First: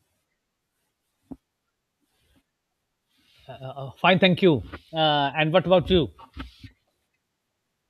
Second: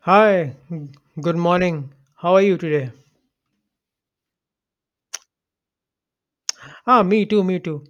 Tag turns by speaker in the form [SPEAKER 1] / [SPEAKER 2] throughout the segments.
[SPEAKER 1] Hi, g- Good morning. How are you today?
[SPEAKER 2] Fine, thank you. And what about you?
[SPEAKER 1] Me too.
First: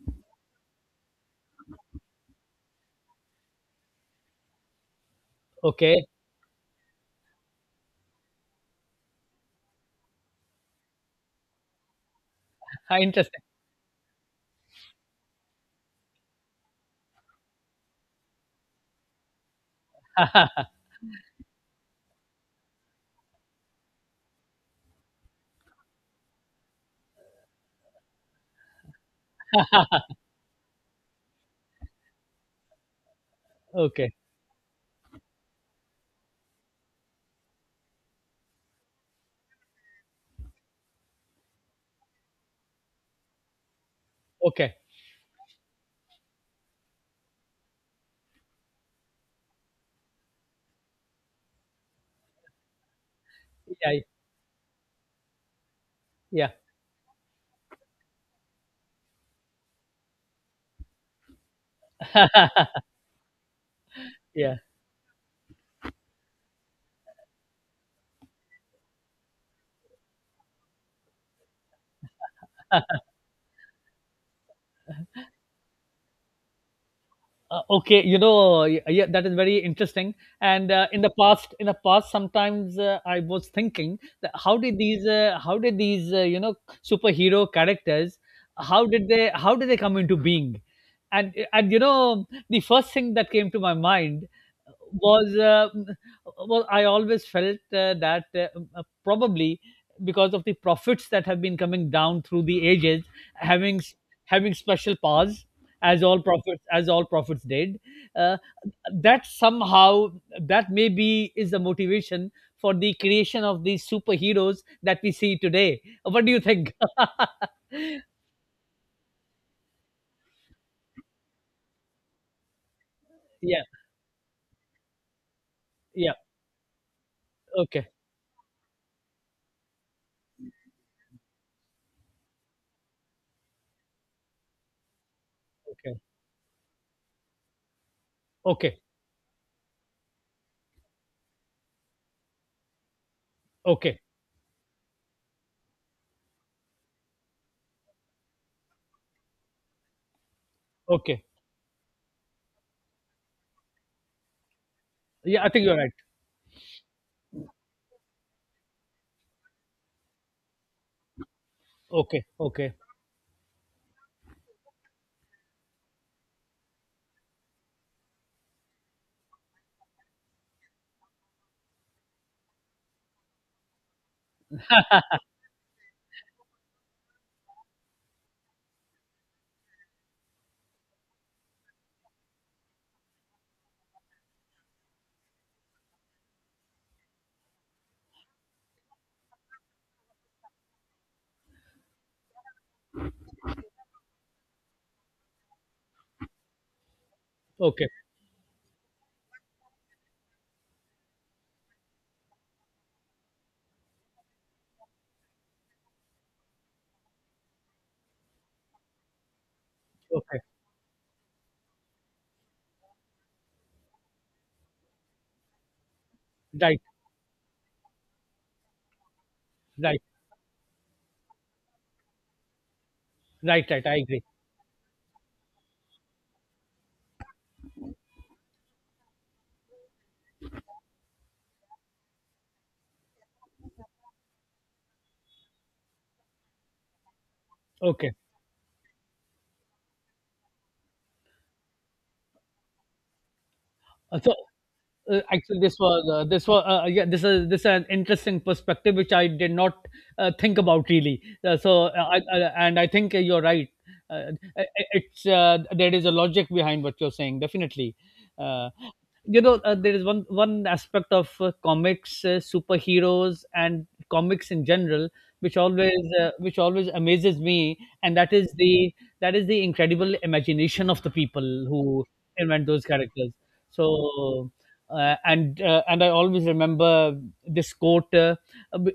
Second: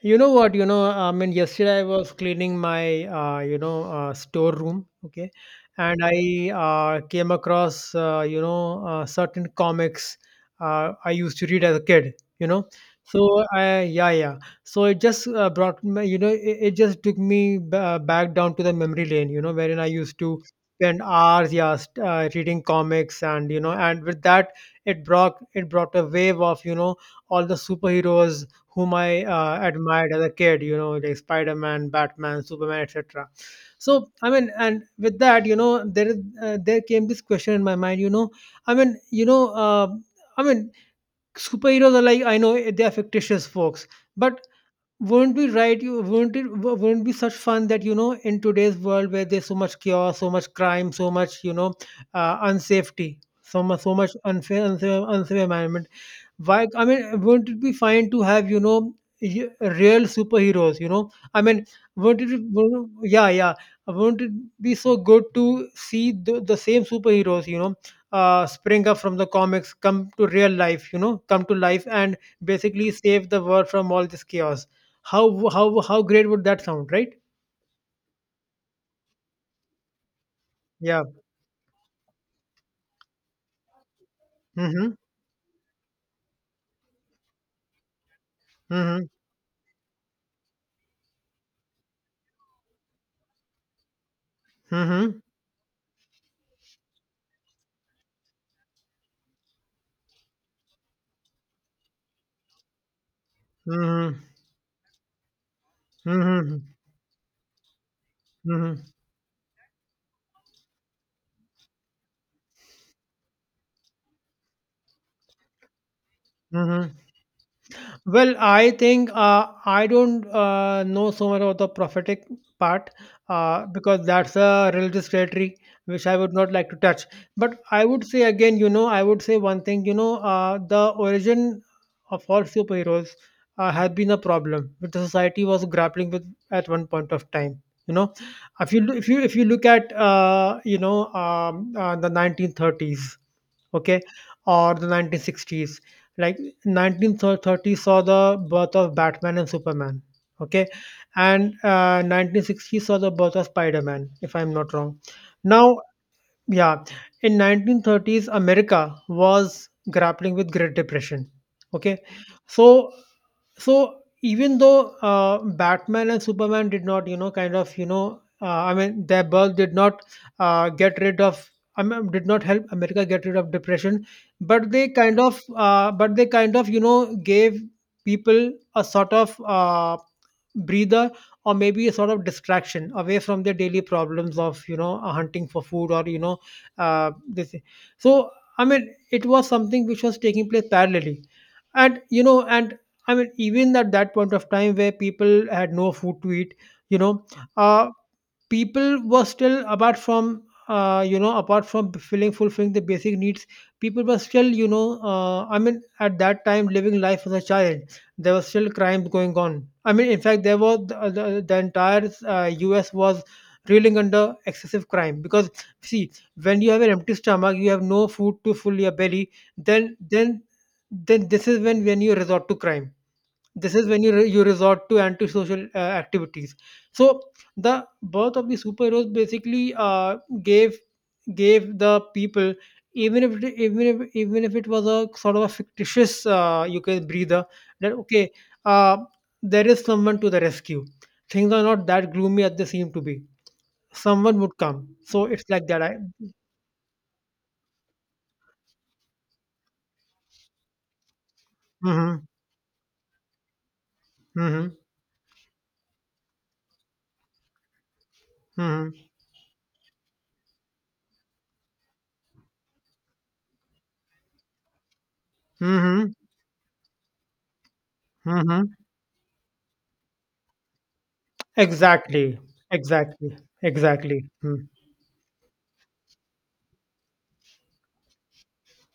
[SPEAKER 1] You know what? Yesterday I was cleaning my, storeroom, okay, and
[SPEAKER 2] Okay,
[SPEAKER 1] I came across, certain comics I used to read as a kid. You know,
[SPEAKER 2] interesting.
[SPEAKER 1] so I, yeah, yeah. So it just brought me, it just took me back down to the memory lane, You know, wherein I used to spend hours, yeah, reading comics. And you know, and with that, it brought a wave of, you know, all the superheroes whom I admired as a kid, you know, like Spider Man, Batman, Superman, etc. So,
[SPEAKER 2] Okay,
[SPEAKER 1] I mean, and with that, you know, there is There came this question in my mind, you know, I mean, you know, I mean, superheroes are, like, I know they are fictitious folks, but
[SPEAKER 2] okay,
[SPEAKER 1] wouldn't be right you wouldn't it wo- wouldn't be such fun that, you know, in today's world where there's so much chaos, so much crime, so much, unsafety, so much, so
[SPEAKER 2] yeah,
[SPEAKER 1] much unfair, unsafe environment.
[SPEAKER 2] yeah,
[SPEAKER 1] Why, wouldn't it be fine to have, you know y- real superheroes? You know, I mean, wouldn't it wouldn't- yeah yeah wouldn't it
[SPEAKER 2] yeah.
[SPEAKER 1] be so good to see the same superheroes, you know, spring up from the comics, come to real life, you know, come to life and basically save the world from all this chaos. How how how great would that sound, right?
[SPEAKER 2] Okay, you know, yeah, that is very interesting. And in
[SPEAKER 1] Yeah.
[SPEAKER 2] the past, sometimes I was thinking that how did
[SPEAKER 1] Mm-hmm.
[SPEAKER 2] these, you know, superhero characters,
[SPEAKER 1] Mm-hmm.
[SPEAKER 2] how did they come into being? And you know, the first thing that came to my mind
[SPEAKER 1] Mm-hmm.
[SPEAKER 2] was, well, I always felt that probably because of the profits that have been coming down through the ages, having
[SPEAKER 1] Mm-hmm.
[SPEAKER 2] having special powers
[SPEAKER 1] Mm-hmm.
[SPEAKER 2] as all prophets did, uh,
[SPEAKER 1] Mm-hmm.
[SPEAKER 2] that somehow, that maybe is the motivation for the creation of these superheroes that we see today. What do you think?
[SPEAKER 1] Mm-hmm. Well, I think I don't know so much about the prophetic part,
[SPEAKER 2] Yeah,
[SPEAKER 1] because that's a religious territory which
[SPEAKER 2] yeah.
[SPEAKER 1] I would not like to touch. But I
[SPEAKER 2] Okay,
[SPEAKER 1] would say again, you know, I would say one thing, you know, the origin of all superheroes has been a problem which the society was
[SPEAKER 2] okay,
[SPEAKER 1] grappling with at one point of time. You know, if
[SPEAKER 2] okay,
[SPEAKER 1] you if you if you look at the 1930s, okay,
[SPEAKER 2] okay,
[SPEAKER 1] or the 1960s. Like, 1930s saw the birth of Batman and Superman, okay,
[SPEAKER 2] okay.
[SPEAKER 1] and 1960s saw the birth of Spider-Man if I'm not wrong.
[SPEAKER 2] Yeah, I think
[SPEAKER 1] Now,
[SPEAKER 2] you're right.
[SPEAKER 1] yeah, in 1930s America was grappling with great depression, okay.
[SPEAKER 2] Okay, okay,
[SPEAKER 1] So so even though Batman and Superman did not, you know kind of you know I mean their birth did not get rid of, I mean did not help America get rid of depression, but they kind of, you know, gave people a sort of breather, or maybe a sort of distraction away from their daily problems of, you know, hunting for food, or you know, this so I mean it was something which was taking place parallelly. And you know, and I mean even at that point of time where people had no food to eat, you know,
[SPEAKER 2] okay,
[SPEAKER 1] uh, people were still, apart from, apart from filling fulfilling the basic needs, people were still, you know, at that time living life as a child, there was still crimes going on. I mean, in
[SPEAKER 2] okay.
[SPEAKER 1] fact, there was the entire U.S. was reeling under excessive crime, because see, when you
[SPEAKER 2] Right,
[SPEAKER 1] have an empty stomach, you have no food to fill your belly. Then,
[SPEAKER 2] right,
[SPEAKER 1] then, then, this is when you resort to crime,
[SPEAKER 2] right,
[SPEAKER 1] this is
[SPEAKER 2] right, I
[SPEAKER 1] when you
[SPEAKER 2] agree.
[SPEAKER 1] you resort to antisocial activities. So the birth of the superheroes basically gave gave the people, even if it was a sort of a fictitious, you can, breather, that
[SPEAKER 2] Okay.
[SPEAKER 1] okay, uh, there is someone to the rescue, things are not that gloomy as they seem to be,
[SPEAKER 2] Uh, so
[SPEAKER 1] someone would come. So it's
[SPEAKER 2] Actually,
[SPEAKER 1] like that. I,
[SPEAKER 2] this was yeah, this is an interesting perspective which I did not think about really.
[SPEAKER 1] hmm,
[SPEAKER 2] And I think you're right.
[SPEAKER 1] hmm,
[SPEAKER 2] It- it's There is a logic behind what you're saying, definitely. Uh,
[SPEAKER 1] hmm,
[SPEAKER 2] you know, there is one aspect of comics, superheroes, and comics in general, which always
[SPEAKER 1] hmm,
[SPEAKER 2] which always amazes me, and
[SPEAKER 1] hmm,
[SPEAKER 2] that is the incredible imagination of the people who
[SPEAKER 1] exactly,
[SPEAKER 2] invent those characters.
[SPEAKER 1] exactly, exactly,
[SPEAKER 2] So
[SPEAKER 1] hmm.
[SPEAKER 2] and I always remember this quote,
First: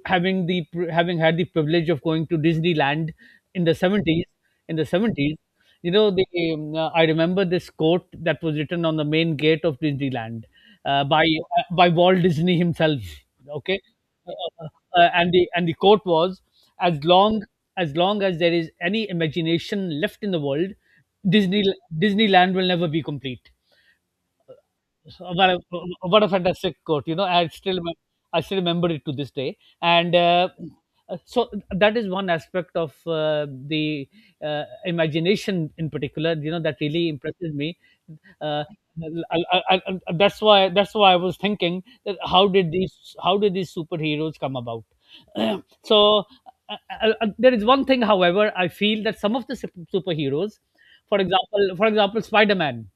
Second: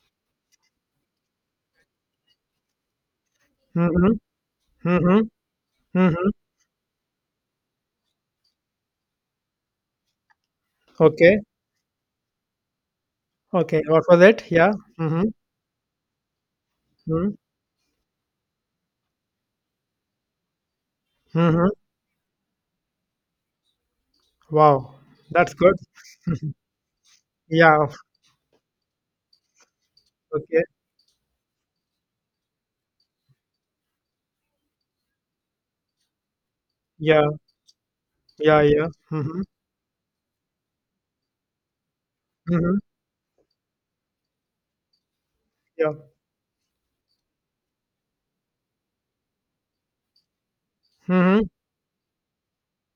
[SPEAKER 2] having the having had the privilege of going to Disneyland in the
[SPEAKER 1] Mm-hmm.
[SPEAKER 2] '70s, in the
[SPEAKER 1] Mhm.
[SPEAKER 2] 70s you know, the
[SPEAKER 1] Mhm.
[SPEAKER 2] I remember this quote that was written on the main gate of Disneyland
[SPEAKER 1] Okay.
[SPEAKER 2] by Walt Disney himself. Okay.
[SPEAKER 1] Okay. What was
[SPEAKER 2] uh,
[SPEAKER 1] it?
[SPEAKER 2] uh,
[SPEAKER 1] Yeah. Mhm.
[SPEAKER 2] and the quote was, as
[SPEAKER 1] Mhm.
[SPEAKER 2] long as long as there is any imagination left in the world, disney
[SPEAKER 1] Mhm.
[SPEAKER 2] Disneyland will never be complete.
[SPEAKER 1] Wow.
[SPEAKER 2] What
[SPEAKER 1] That's
[SPEAKER 2] a
[SPEAKER 1] good.
[SPEAKER 2] fantastic quote, you know,
[SPEAKER 1] Yeah.
[SPEAKER 2] I still remember it to this day. And
[SPEAKER 1] Okay.
[SPEAKER 2] so that is one aspect of the imagination in particular, you know, that really
[SPEAKER 1] Yeah.
[SPEAKER 2] impresses me.
[SPEAKER 1] Yeah.
[SPEAKER 2] Uh,
[SPEAKER 1] Yeah. Mhm.
[SPEAKER 2] that's why I was thinking that how did
[SPEAKER 1] Mhm.
[SPEAKER 2] these superheroes come about?
[SPEAKER 1] Yeah.
[SPEAKER 2] so uh, there is one thing, however, I feel that some of the superheroes, for
[SPEAKER 1] Mhm.
[SPEAKER 2] example, Spider Man,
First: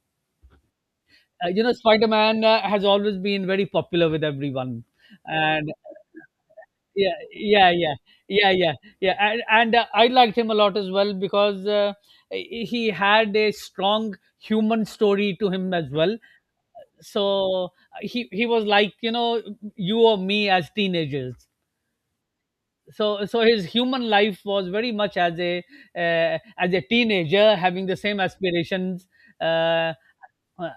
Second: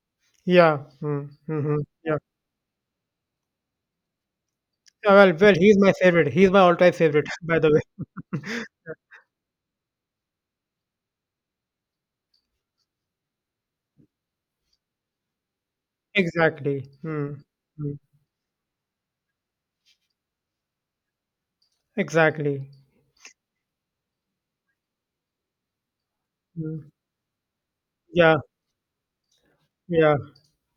[SPEAKER 1] Yeah. Mm.
[SPEAKER 2] you know,
[SPEAKER 1] Mhm. Yeah.
[SPEAKER 2] Spider-Man has always been very popular with everyone,
[SPEAKER 1] Yeah, well,
[SPEAKER 2] and
[SPEAKER 1] he's my favorite. He's my all-time
[SPEAKER 2] yeah,
[SPEAKER 1] favorite, by the
[SPEAKER 2] yeah, yeah,
[SPEAKER 1] way.
[SPEAKER 2] yeah, yeah, yeah. And, I liked him a lot as well, because he had a strong human story to him as well.
[SPEAKER 1] Exactly. Mm.
[SPEAKER 2] So
[SPEAKER 1] Mm.
[SPEAKER 2] he was like, you know, you or me as teenagers.
[SPEAKER 1] Exactly.
[SPEAKER 2] So his human life was very much uh, as a
[SPEAKER 1] Mm.
[SPEAKER 2] teenager having the same
[SPEAKER 1] Yeah.
[SPEAKER 2] aspirations. Uh,
[SPEAKER 1] Yeah.
[SPEAKER 2] uh,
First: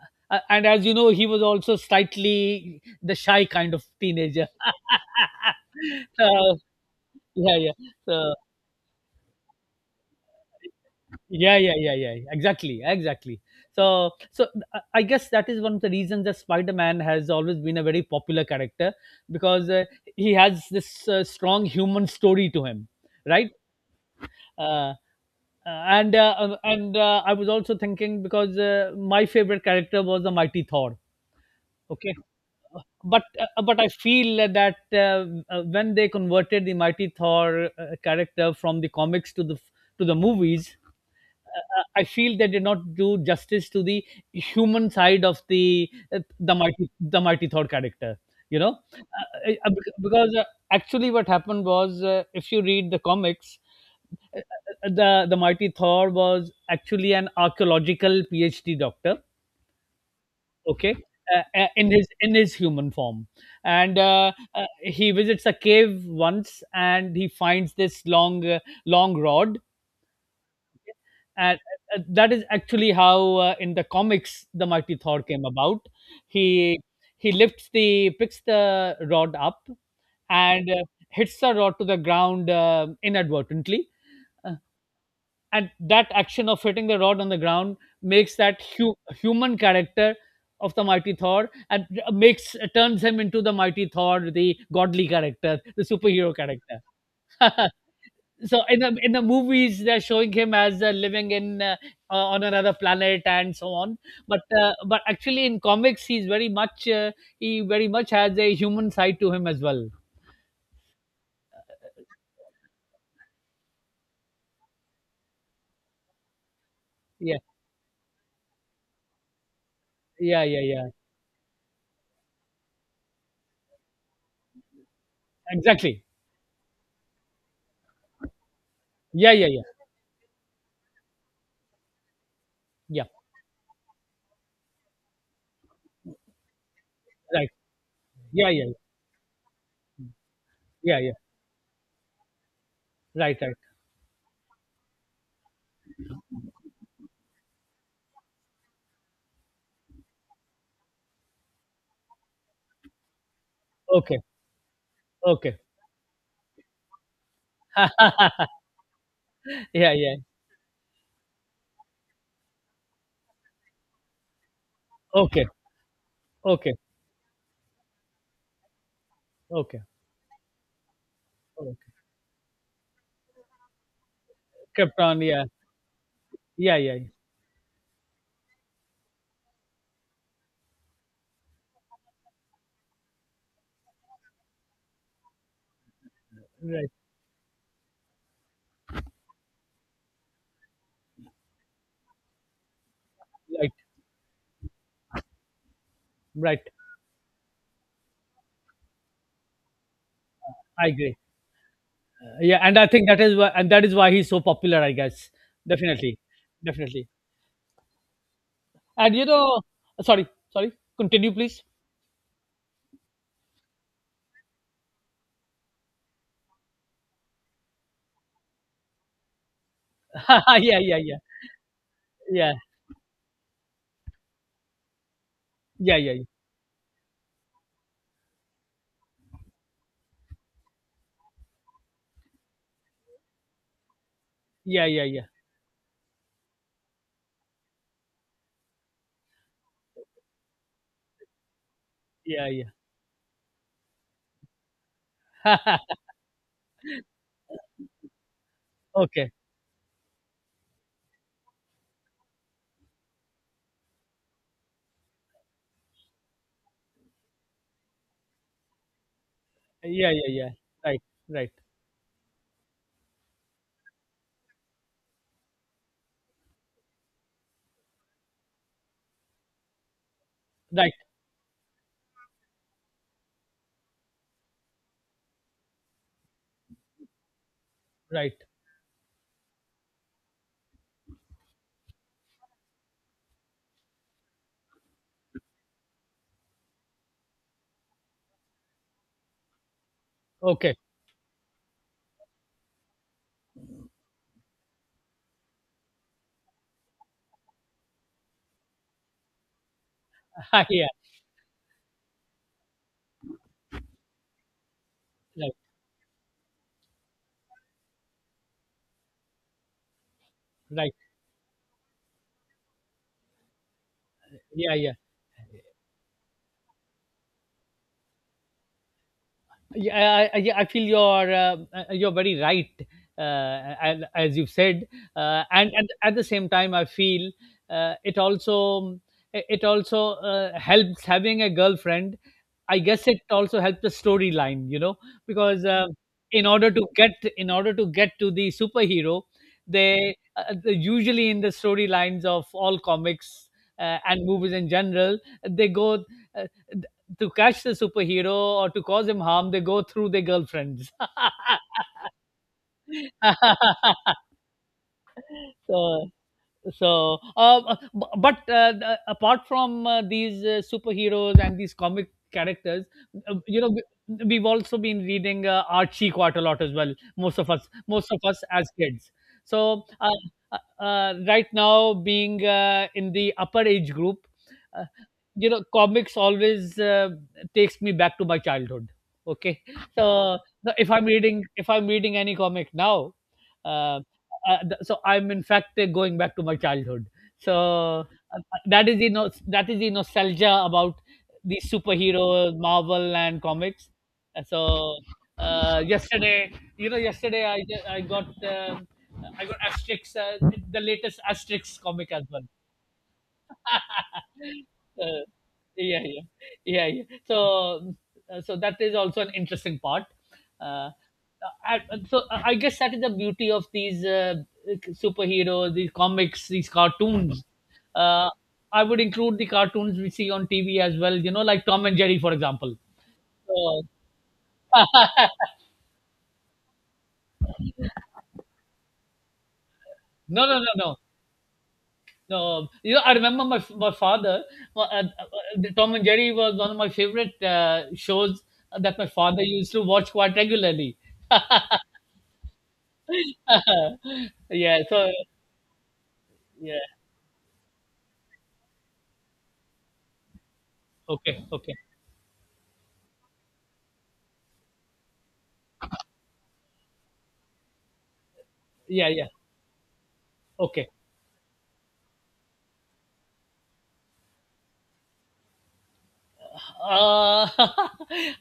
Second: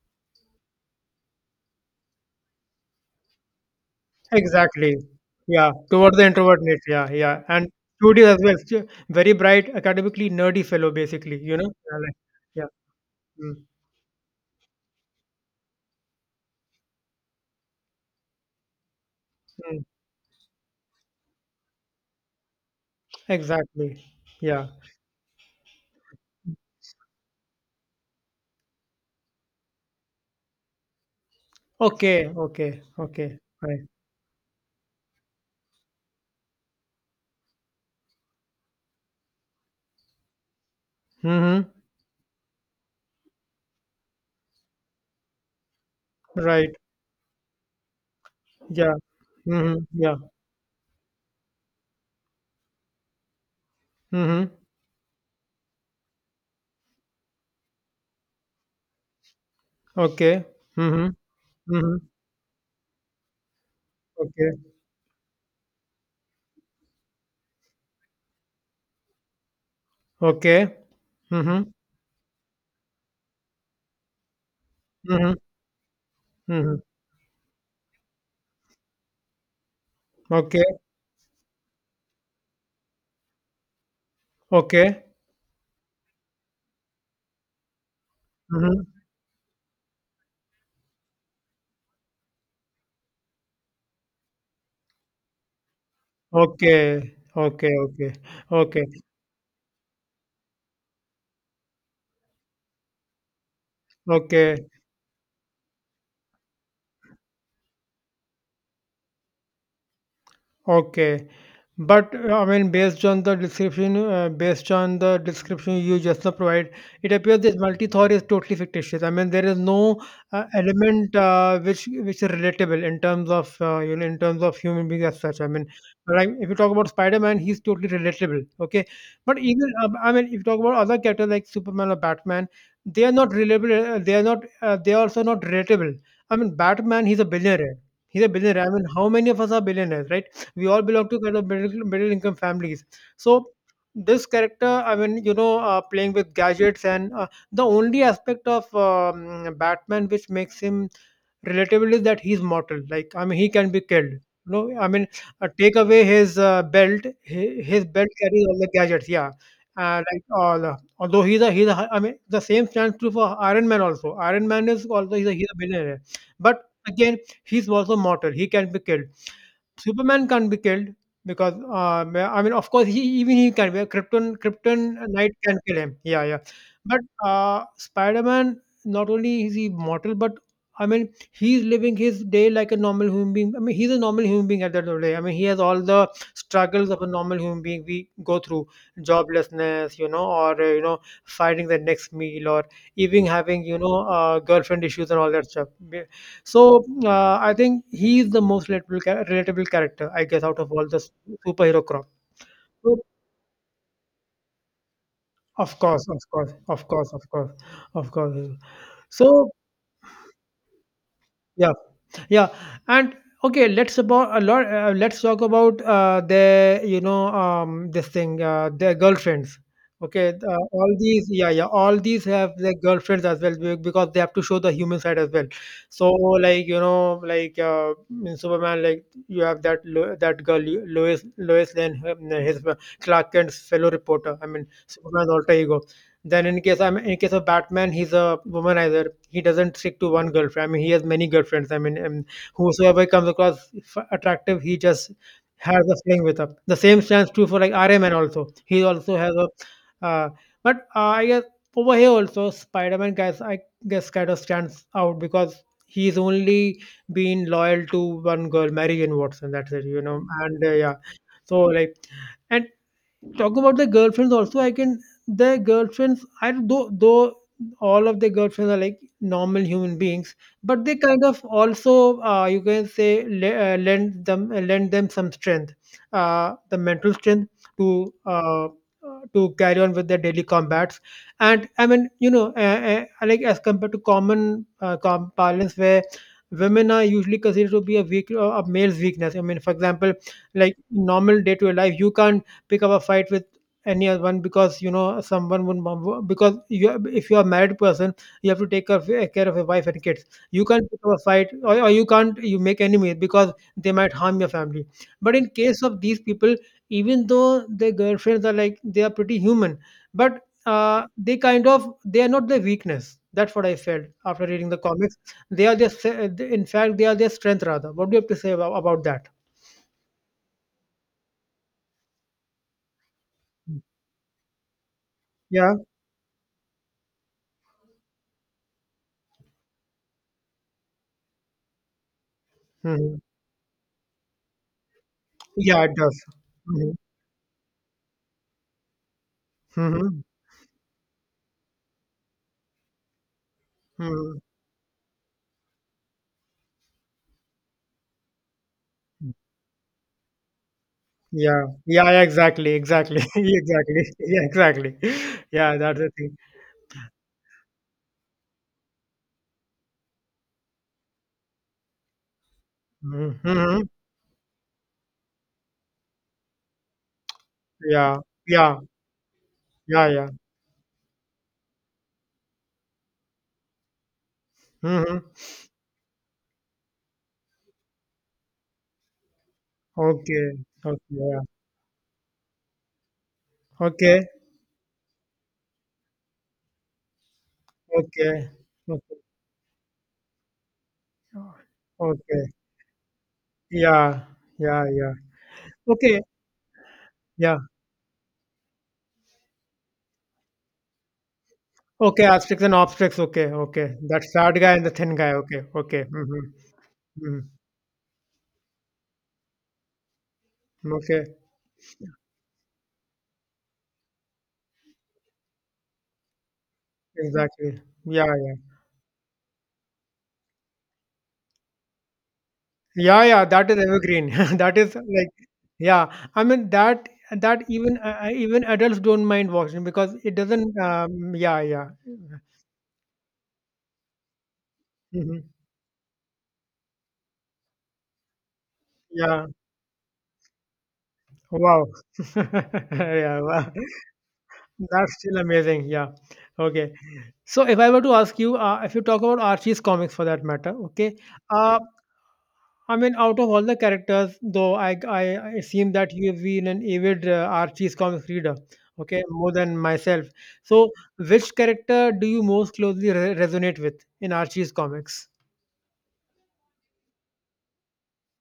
[SPEAKER 2] and as you know, he was also slightly the shy kind of teenager.
[SPEAKER 1] Exactly. Yeah, towards the
[SPEAKER 2] So
[SPEAKER 1] introvert niche. Yeah, yeah.
[SPEAKER 2] yeah,
[SPEAKER 1] And
[SPEAKER 2] yeah. So
[SPEAKER 1] studios as well. Very bright, academically nerdy fellow, basically, you
[SPEAKER 2] yeah,
[SPEAKER 1] know?
[SPEAKER 2] yeah, yeah,
[SPEAKER 1] Yeah.
[SPEAKER 2] yeah,
[SPEAKER 1] Like,
[SPEAKER 2] yeah. Exactly,
[SPEAKER 1] yeah.
[SPEAKER 2] exactly.
[SPEAKER 1] Mm,
[SPEAKER 2] So, I guess that is one of the reasons that Spider-Man has always been a very popular character, because
[SPEAKER 1] mm.
[SPEAKER 2] he has this strong human story to him, right?
[SPEAKER 1] Exactly. Yeah.
[SPEAKER 2] Uh, and I was also thinking because my favorite character was the Mighty Thor. Okay,
[SPEAKER 1] Okay, okay,
[SPEAKER 2] but
[SPEAKER 1] okay.
[SPEAKER 2] but
[SPEAKER 1] Right.
[SPEAKER 2] I feel that when they converted the Mighty Thor character from the comics to the movies,
[SPEAKER 1] Mm-hmm.
[SPEAKER 2] I feel they did not do justice to the human side of the
[SPEAKER 1] Right.
[SPEAKER 2] The Mighty Thor character. You know,
[SPEAKER 1] Yeah. Mm-hmm. Yeah.
[SPEAKER 2] because actually what happened was, if you read the comics,
[SPEAKER 1] Mm-hmm.
[SPEAKER 2] the Mighty Thor was actually an archaeological PhD doctor.
[SPEAKER 1] Okay.
[SPEAKER 2] Okay.
[SPEAKER 1] Mm-hmm.
[SPEAKER 2] In
[SPEAKER 1] Mm-hmm.
[SPEAKER 2] his human form, and
[SPEAKER 1] Okay.
[SPEAKER 2] he visits a cave once, and he finds this long long rod.
[SPEAKER 1] Okay.
[SPEAKER 2] And
[SPEAKER 1] Mm-hmm.
[SPEAKER 2] That is actually how, in the comics, the Mighty Thor
[SPEAKER 1] Mm-hmm.
[SPEAKER 2] came about.
[SPEAKER 1] Mm-hmm.
[SPEAKER 2] he he lifts the picks the rod up,
[SPEAKER 1] Okay.
[SPEAKER 2] and hits the rod to the ground, inadvertently. Uh,
[SPEAKER 1] Okay.
[SPEAKER 2] and that action of hitting the rod on the ground makes that
[SPEAKER 1] Mm-hmm.
[SPEAKER 2] human character of the Mighty Thor, and makes turns him into the Mighty Thor, the godly character, the superhero character.
[SPEAKER 1] Okay. Okay. Okay.
[SPEAKER 2] So in
[SPEAKER 1] Okay.
[SPEAKER 2] the movies, they're showing him as living in on another planet and so on. But
[SPEAKER 1] Okay.
[SPEAKER 2] actually, in comics, he's very much he very much has a human side to him as well.
[SPEAKER 1] Okay. But based on the description, based on the description you just now provide, it
[SPEAKER 2] Yeah,
[SPEAKER 1] appears that multi-Thor is totally fictitious. I mean, there is no
[SPEAKER 2] yeah, yeah, yeah.
[SPEAKER 1] element which is relatable in terms of, you know, in terms of human beings as such. I mean,
[SPEAKER 2] Exactly.
[SPEAKER 1] right, if you talk about Spider-Man, he's totally relatable. Okay,
[SPEAKER 2] Yeah,
[SPEAKER 1] but
[SPEAKER 2] yeah, yeah,
[SPEAKER 1] even if you talk about other characters like Superman or Batman, they
[SPEAKER 2] yeah.
[SPEAKER 1] are not relatable. They are not. They are also not relatable. I mean, Batman, he's a
[SPEAKER 2] Right.
[SPEAKER 1] billionaire. He's a
[SPEAKER 2] Yeah,
[SPEAKER 1] billionaire. I
[SPEAKER 2] yeah,
[SPEAKER 1] mean, how many of us are billionaires, right? We all
[SPEAKER 2] yeah, yeah,
[SPEAKER 1] belong
[SPEAKER 2] yeah.
[SPEAKER 1] to kind of middle income families.
[SPEAKER 2] Right,
[SPEAKER 1] So
[SPEAKER 2] right.
[SPEAKER 1] this character, I mean, you know, playing with gadgets, and the only aspect of Batman which makes him relatable is that he's mortal. Like, I mean, he can be killed.
[SPEAKER 2] Okay.
[SPEAKER 1] No, I mean,
[SPEAKER 2] Okay.
[SPEAKER 1] take away his belt. His belt carries all the gadgets, yeah.
[SPEAKER 2] Yeah,
[SPEAKER 1] uh,
[SPEAKER 2] yeah.
[SPEAKER 1] like all uh, although he's a, I mean the same stands true for Iron Man also. Iron Man is also,
[SPEAKER 2] Okay,
[SPEAKER 1] he's a billionaire, but
[SPEAKER 2] okay,
[SPEAKER 1] again he's also mortal. He can be killed.
[SPEAKER 2] okay,
[SPEAKER 1] Superman can't be killed, because
[SPEAKER 2] okay.
[SPEAKER 1] I mean, of course, he, even he can be. Krypton, Krypton
[SPEAKER 2] Kept on,
[SPEAKER 1] Knight
[SPEAKER 2] yeah.
[SPEAKER 1] can kill him. Yeah, yeah.
[SPEAKER 2] Yeah, yeah, yeah.
[SPEAKER 1] But Spider-Man, not only is he mortal, but I mean, he's living his day like a normal human being. I mean, he's a normal human being at the end of the day. I mean, he has all the struggles
[SPEAKER 2] Right,
[SPEAKER 1] of a normal human being. We go through joblessness, you know, or finding the next meal, or even having,
[SPEAKER 2] right,
[SPEAKER 1] you know, girlfriend issues and all that stuff.
[SPEAKER 2] right,
[SPEAKER 1] So I think he is the most relatable, relatable character, I guess, out of all
[SPEAKER 2] I
[SPEAKER 1] the
[SPEAKER 2] agree.
[SPEAKER 1] superhero crop.
[SPEAKER 2] Yeah, and I
[SPEAKER 1] So,
[SPEAKER 2] think that is why he's so popular, I guess.
[SPEAKER 1] of course,
[SPEAKER 2] Definitely.
[SPEAKER 1] of course, of
[SPEAKER 2] Definitely.
[SPEAKER 1] course, of course, of course.
[SPEAKER 2] And you
[SPEAKER 1] So
[SPEAKER 2] know, sorry, sorry. Continue, please.
[SPEAKER 1] yeah, yeah, and okay, let's about a lot. Let's talk about the, you know, this thing, their girlfriends. Okay,
[SPEAKER 2] Yeah,
[SPEAKER 1] all
[SPEAKER 2] yeah, yeah.
[SPEAKER 1] these, yeah, yeah, all these have
[SPEAKER 2] Yeah.
[SPEAKER 1] their girlfriends as well, because they have to show the human side as well.
[SPEAKER 2] Yeah,
[SPEAKER 1] So,
[SPEAKER 2] yeah, yeah.
[SPEAKER 1] like, you know, in Superman, like you have that, that girl, Lois Lane, his, Clark Kent's fellow reporter. I mean,
[SPEAKER 2] Yeah, yeah, yeah.
[SPEAKER 1] Superman's alter ego. Then in case, of Batman, he's a womanizer, he doesn't stick to one girlfriend. I mean, he has many girlfriends. I mean, and
[SPEAKER 2] Yeah, yeah.
[SPEAKER 1] whosoever comes across attractive, he just has a fling with her. The same stands true for, like, Iron Man also. He also
[SPEAKER 2] Okay.
[SPEAKER 1] has a, uh, but I guess over here also Spider Man guys, I guess, kind of stands out because he's only been loyal to one girl, Mary Jane Watson. That's it, you
[SPEAKER 2] Yeah,
[SPEAKER 1] know.
[SPEAKER 2] yeah, yeah.
[SPEAKER 1] And yeah,
[SPEAKER 2] Right, right.
[SPEAKER 1] so like, and talk about the girlfriends also, I can The girlfriends I though all of the girlfriends are like normal human beings, but
[SPEAKER 2] Right,
[SPEAKER 1] they kind of also, you can say, lend them some strength, the mental strength, to
[SPEAKER 2] right.
[SPEAKER 1] uh, to carry on with their daily combats. And I mean, you know, like as compared to common parlance where women are usually considered to be a weak, a male's weakness. I mean, for example, like,
[SPEAKER 2] Okay.
[SPEAKER 1] normal day-to-day life, you can't pick up a fight with anyone, because, you know, someone would, mom- because you if you are a married person, you have to take care of your wife and kids. You can't
[SPEAKER 2] Yeah.
[SPEAKER 1] pick up a fight, or you can't, you make enemies, because they might harm your family. But in
[SPEAKER 2] Right,
[SPEAKER 1] case of these people, even though their girlfriends are, like, they are pretty human, but
[SPEAKER 2] right.
[SPEAKER 1] they kind of they are not their weakness. That's what I felt after reading
[SPEAKER 2] Yeah,
[SPEAKER 1] the
[SPEAKER 2] yeah.
[SPEAKER 1] comics. They are their in fact they are their strength rather. What do you have to say about that?
[SPEAKER 2] Yeah, I feel you're very right, and as you've said,
[SPEAKER 1] Yeah.
[SPEAKER 2] and at the same time, I feel uh, it also it also helps having a girlfriend. I guess it
[SPEAKER 1] Mhm.
[SPEAKER 2] also helps the storyline, you know, because
[SPEAKER 1] Yeah it does.
[SPEAKER 2] in order to get to the superhero, they
[SPEAKER 1] Mhm.
[SPEAKER 2] usually in the storylines of all comics and
[SPEAKER 1] Mhm.
[SPEAKER 2] movies in general, they go. Uh, to catch the superhero or to cause him harm, they go through their girlfriends.
[SPEAKER 1] Yeah. Yeah, yeah, exactly, exactly. Exactly. Yeah, exactly. Yeah, that's
[SPEAKER 2] so
[SPEAKER 1] the thing.
[SPEAKER 2] so uh, uh, but apart from these superheroes and these comic characters,
[SPEAKER 1] Mhm.
[SPEAKER 2] you know,
[SPEAKER 1] Mhm.
[SPEAKER 2] we've also been reading Archie quite a lot as well, most of us,
[SPEAKER 1] Yeah.
[SPEAKER 2] as
[SPEAKER 1] Yeah.
[SPEAKER 2] kids. So
[SPEAKER 1] Yeah, yeah.
[SPEAKER 2] right now, being in the upper age group, uh,
[SPEAKER 1] Mhm.
[SPEAKER 2] you know, comics always takes me back to my childhood. Okay. So
[SPEAKER 1] Okay.
[SPEAKER 2] if
[SPEAKER 1] Okay.
[SPEAKER 2] I'm
[SPEAKER 1] Yeah.
[SPEAKER 2] reading, any comic now, uh,
[SPEAKER 1] Okay.
[SPEAKER 2] so I'm in fact going back to my childhood. So uh,
[SPEAKER 1] Okay.
[SPEAKER 2] that is the
[SPEAKER 1] Okay.
[SPEAKER 2] that is the nostalgia about the
[SPEAKER 1] Okay.
[SPEAKER 2] superheroes, Marvel and comics.
[SPEAKER 1] Yeah.
[SPEAKER 2] Uh,
[SPEAKER 1] Yeah,
[SPEAKER 2] So
[SPEAKER 1] yeah. Okay.
[SPEAKER 2] Yesterday, you know,
[SPEAKER 1] Yeah.
[SPEAKER 2] I got Asterix, the latest Asterix comic
[SPEAKER 1] Okay,
[SPEAKER 2] as well.
[SPEAKER 1] asterisks and obstetrics. Okay. Okay. That fat guy and the
[SPEAKER 2] uh,
[SPEAKER 1] thin guy. Okay.
[SPEAKER 2] yeah,
[SPEAKER 1] Okay.
[SPEAKER 2] yeah,
[SPEAKER 1] Mhm.
[SPEAKER 2] yeah, yeah.
[SPEAKER 1] Mhm.
[SPEAKER 2] So, so that is also an interesting part. Uh,
[SPEAKER 1] Okay.
[SPEAKER 2] I, I guess that is the beauty of these superheroes, these comics, these cartoons.
[SPEAKER 1] Exactly. Yeah,
[SPEAKER 2] Uh,
[SPEAKER 1] yeah.
[SPEAKER 2] I would include the cartoons we see on TV as well. You know, like Tom and Jerry, for example.
[SPEAKER 1] Yeah, yeah. That is
[SPEAKER 2] Uh,
[SPEAKER 1] evergreen. That is like. Yeah, I mean that even adults don't mind watching because it
[SPEAKER 2] no, no, no,
[SPEAKER 1] doesn't.
[SPEAKER 2] no.
[SPEAKER 1] Yeah, yeah.
[SPEAKER 2] No, you know, I remember my father. uh, uh,
[SPEAKER 1] Hmm,
[SPEAKER 2] uh, Tom and Jerry was one of my favorite shows that my father
[SPEAKER 1] yeah.
[SPEAKER 2] used to watch quite regularly.
[SPEAKER 1] Wow. Yeah, wow.
[SPEAKER 2] Yeah, so
[SPEAKER 1] That's still amazing. Yeah.
[SPEAKER 2] yeah.
[SPEAKER 1] Okay. So if I were to ask you, if you talk about Archie's comics for that matter, okay,
[SPEAKER 2] Okay, okay.
[SPEAKER 1] uh, I mean, out of all the characters, though, I, it seems that you have been an avid Archie's comics reader,
[SPEAKER 2] Yeah,
[SPEAKER 1] okay,
[SPEAKER 2] yeah.
[SPEAKER 1] more than myself.
[SPEAKER 2] Okay.
[SPEAKER 1] So which character do you most closely resonate with in Archie's comics?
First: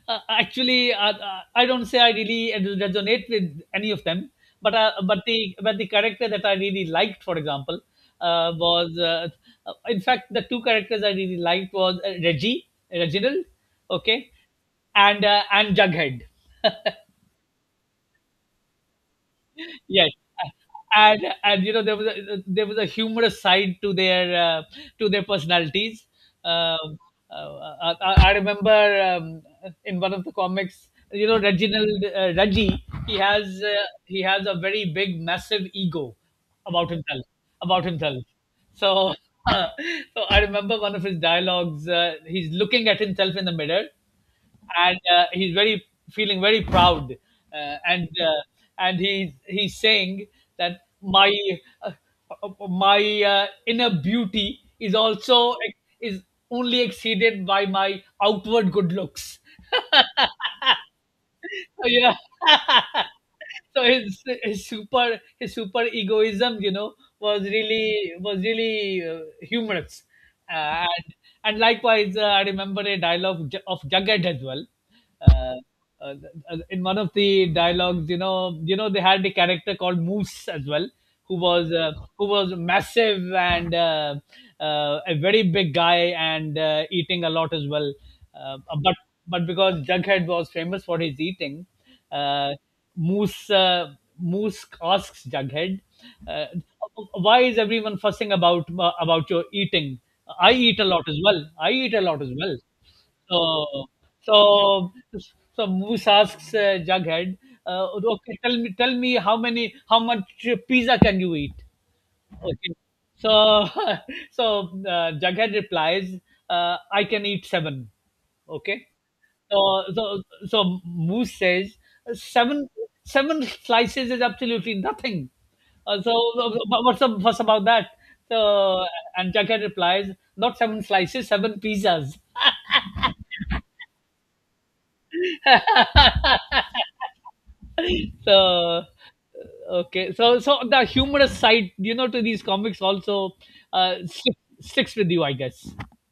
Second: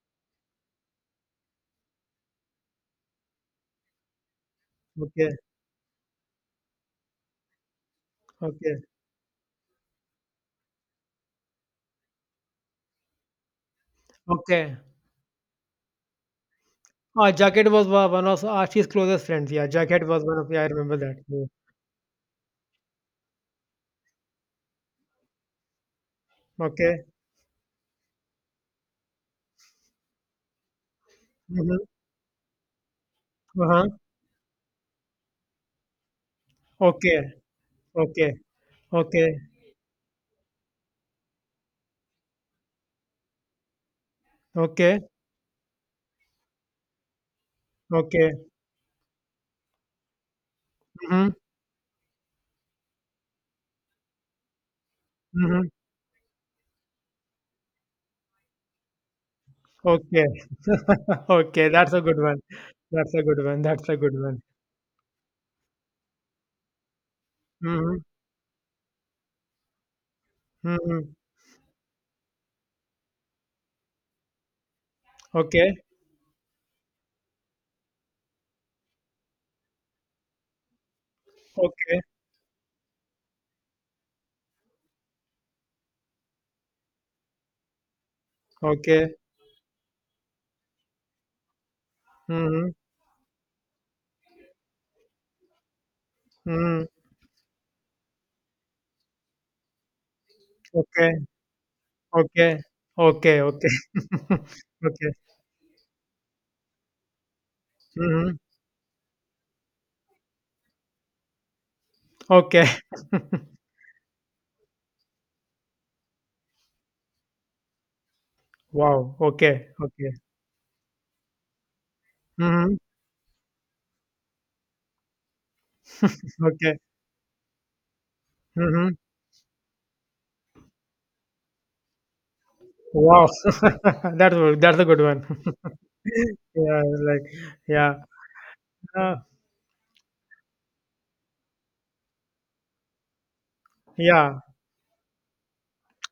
[SPEAKER 2] Actually, I don't say I really resonate with any of them, but
[SPEAKER 1] Okay,
[SPEAKER 2] but the character that I really liked, for example,
[SPEAKER 1] okay,
[SPEAKER 2] was in fact, the two characters I really liked was Reggie, Reginald, okay,
[SPEAKER 1] okay.
[SPEAKER 2] and Jughead.
[SPEAKER 1] Ah, Jacket was one of Archie's closest friends. Yeah, Jacket
[SPEAKER 2] Yes.
[SPEAKER 1] was one of. Yeah, I remember
[SPEAKER 2] And
[SPEAKER 1] that. Yeah.
[SPEAKER 2] you know, there was a humorous side to their personalities. um,
[SPEAKER 1] Okay.
[SPEAKER 2] I remember, in one of the comics, you know,
[SPEAKER 1] Mm-hmm.
[SPEAKER 2] Reginald, Reggie,
[SPEAKER 1] Uh-huh.
[SPEAKER 2] he has a very big, massive ego about
[SPEAKER 1] Okay.
[SPEAKER 2] himself, about himself
[SPEAKER 1] Okay.
[SPEAKER 2] so.
[SPEAKER 1] Okay.
[SPEAKER 2] So I remember one of his dialogues. He's looking at himself in the mirror,
[SPEAKER 1] Okay.
[SPEAKER 2] and he's very feeling very proud, uh, and
[SPEAKER 1] Okay.
[SPEAKER 2] uh, and he's saying that my
[SPEAKER 1] Mhm,
[SPEAKER 2] uh, inner beauty is also
[SPEAKER 1] mhm.
[SPEAKER 2] is only exceeded by my outward good looks.
[SPEAKER 1] Okay. Okay,
[SPEAKER 2] So
[SPEAKER 1] that's a
[SPEAKER 2] yeah.
[SPEAKER 1] good one. That's a good one.
[SPEAKER 2] So
[SPEAKER 1] That's a
[SPEAKER 2] his
[SPEAKER 1] good one.
[SPEAKER 2] his super egoism, you know,
[SPEAKER 1] Mhm,
[SPEAKER 2] was really humorous, uh, and
[SPEAKER 1] mhm.
[SPEAKER 2] and likewise, I remember a dialogue of Jughead as well. Uh,
[SPEAKER 1] Okay,
[SPEAKER 2] uh, in one of the dialogues, you know, they had a character called Moose as well, who was uh,
[SPEAKER 1] okay,
[SPEAKER 2] who was massive, and a very big guy, and eating a lot as well. Uh, but
[SPEAKER 1] okay.
[SPEAKER 2] but because Jughead was famous for his eating, uh,
[SPEAKER 1] Mhm,
[SPEAKER 2] Moose uh, Moose asks Jughead, uh,
[SPEAKER 1] mhm.
[SPEAKER 2] "Why is everyone fussing about your eating? I eat a lot
[SPEAKER 1] Okay,
[SPEAKER 2] as well. I eat a lot as
[SPEAKER 1] okay,
[SPEAKER 2] well."
[SPEAKER 1] okay, okay.
[SPEAKER 2] So so
[SPEAKER 1] Okay.
[SPEAKER 2] so Moose asks Jughead,
[SPEAKER 1] Mhm.
[SPEAKER 2] "Okay, tell me, how many, how much pizza can you eat?"
[SPEAKER 1] Okay.
[SPEAKER 2] Okay, so so Jughead replies, "I can eat seven. Okay,
[SPEAKER 1] Wow.
[SPEAKER 2] so
[SPEAKER 1] Okay, okay.
[SPEAKER 2] Moose says, seven
[SPEAKER 1] Mhm.
[SPEAKER 2] seven slices is absolutely nothing.
[SPEAKER 1] Okay.
[SPEAKER 2] What's the fuss about that? So
[SPEAKER 1] Mhm.
[SPEAKER 2] and Jughead replies, "Not seven slices, seven pizzas."
[SPEAKER 1] Wow. That's a good one. Yeah, like, yeah.
[SPEAKER 2] So
[SPEAKER 1] Uh,
[SPEAKER 2] okay, so so the humorous side, you know, to these comics also uh, stick,
[SPEAKER 1] yeah.
[SPEAKER 2] sticks with you, I guess.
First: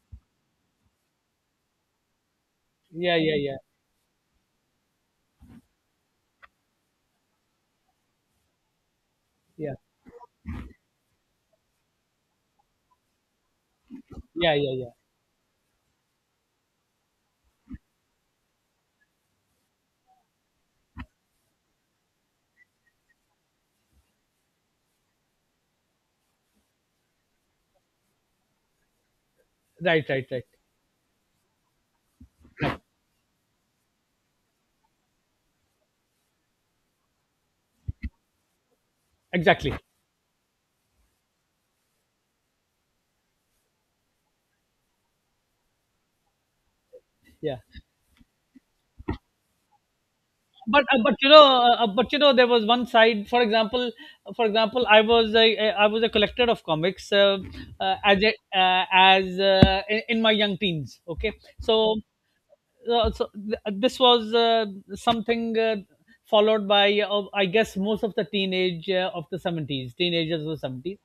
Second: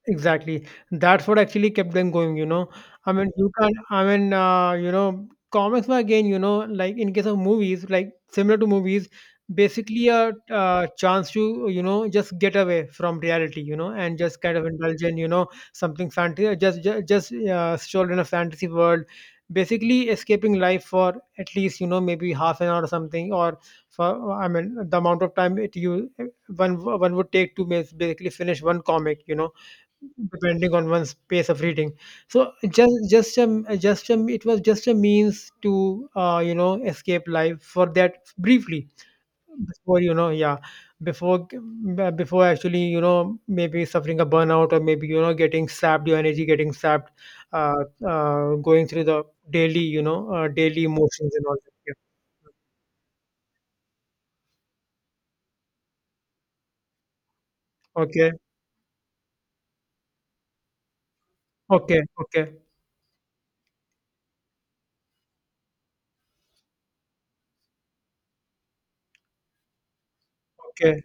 [SPEAKER 1] Exactly. That's what actually kept them going. You know. I
[SPEAKER 2] Yeah,
[SPEAKER 1] mean,
[SPEAKER 2] yeah,
[SPEAKER 1] you
[SPEAKER 2] yeah,
[SPEAKER 1] can't, I mean, comics were, again, you know, like in case of movies, like similar to movies,
[SPEAKER 2] yeah,
[SPEAKER 1] basically a chance to you know, just get away from reality, you know, and just
[SPEAKER 2] yeah,
[SPEAKER 1] kind of
[SPEAKER 2] yeah, yeah.
[SPEAKER 1] indulge in you know, something fantasy, just stroll in a fantasy world, basically escaping life for at least you know, maybe half an hour or something, or for, I mean, the amount of time it you one would take to basically finish one comic, you know
[SPEAKER 2] Right, right, right.
[SPEAKER 1] depending on one's pace of reading. So just just a just a it was just a means to escape life for that briefly,
[SPEAKER 2] Exactly.
[SPEAKER 1] before you know yeah. Before actually, you know maybe suffering a burnout, or maybe getting sapped, your energy getting sapped,
[SPEAKER 2] Yeah.
[SPEAKER 1] uh, going through the daily you know daily emotions and all that. Yeah.
[SPEAKER 2] But you know there was one side. For example, I was a collector of comics as a,
[SPEAKER 1] Okay,
[SPEAKER 2] as in my young teens. Okay, so
[SPEAKER 1] okay. Okay,
[SPEAKER 2] so this was something followed by I guess most of the teenagers of the
[SPEAKER 1] okay.
[SPEAKER 2] 70s,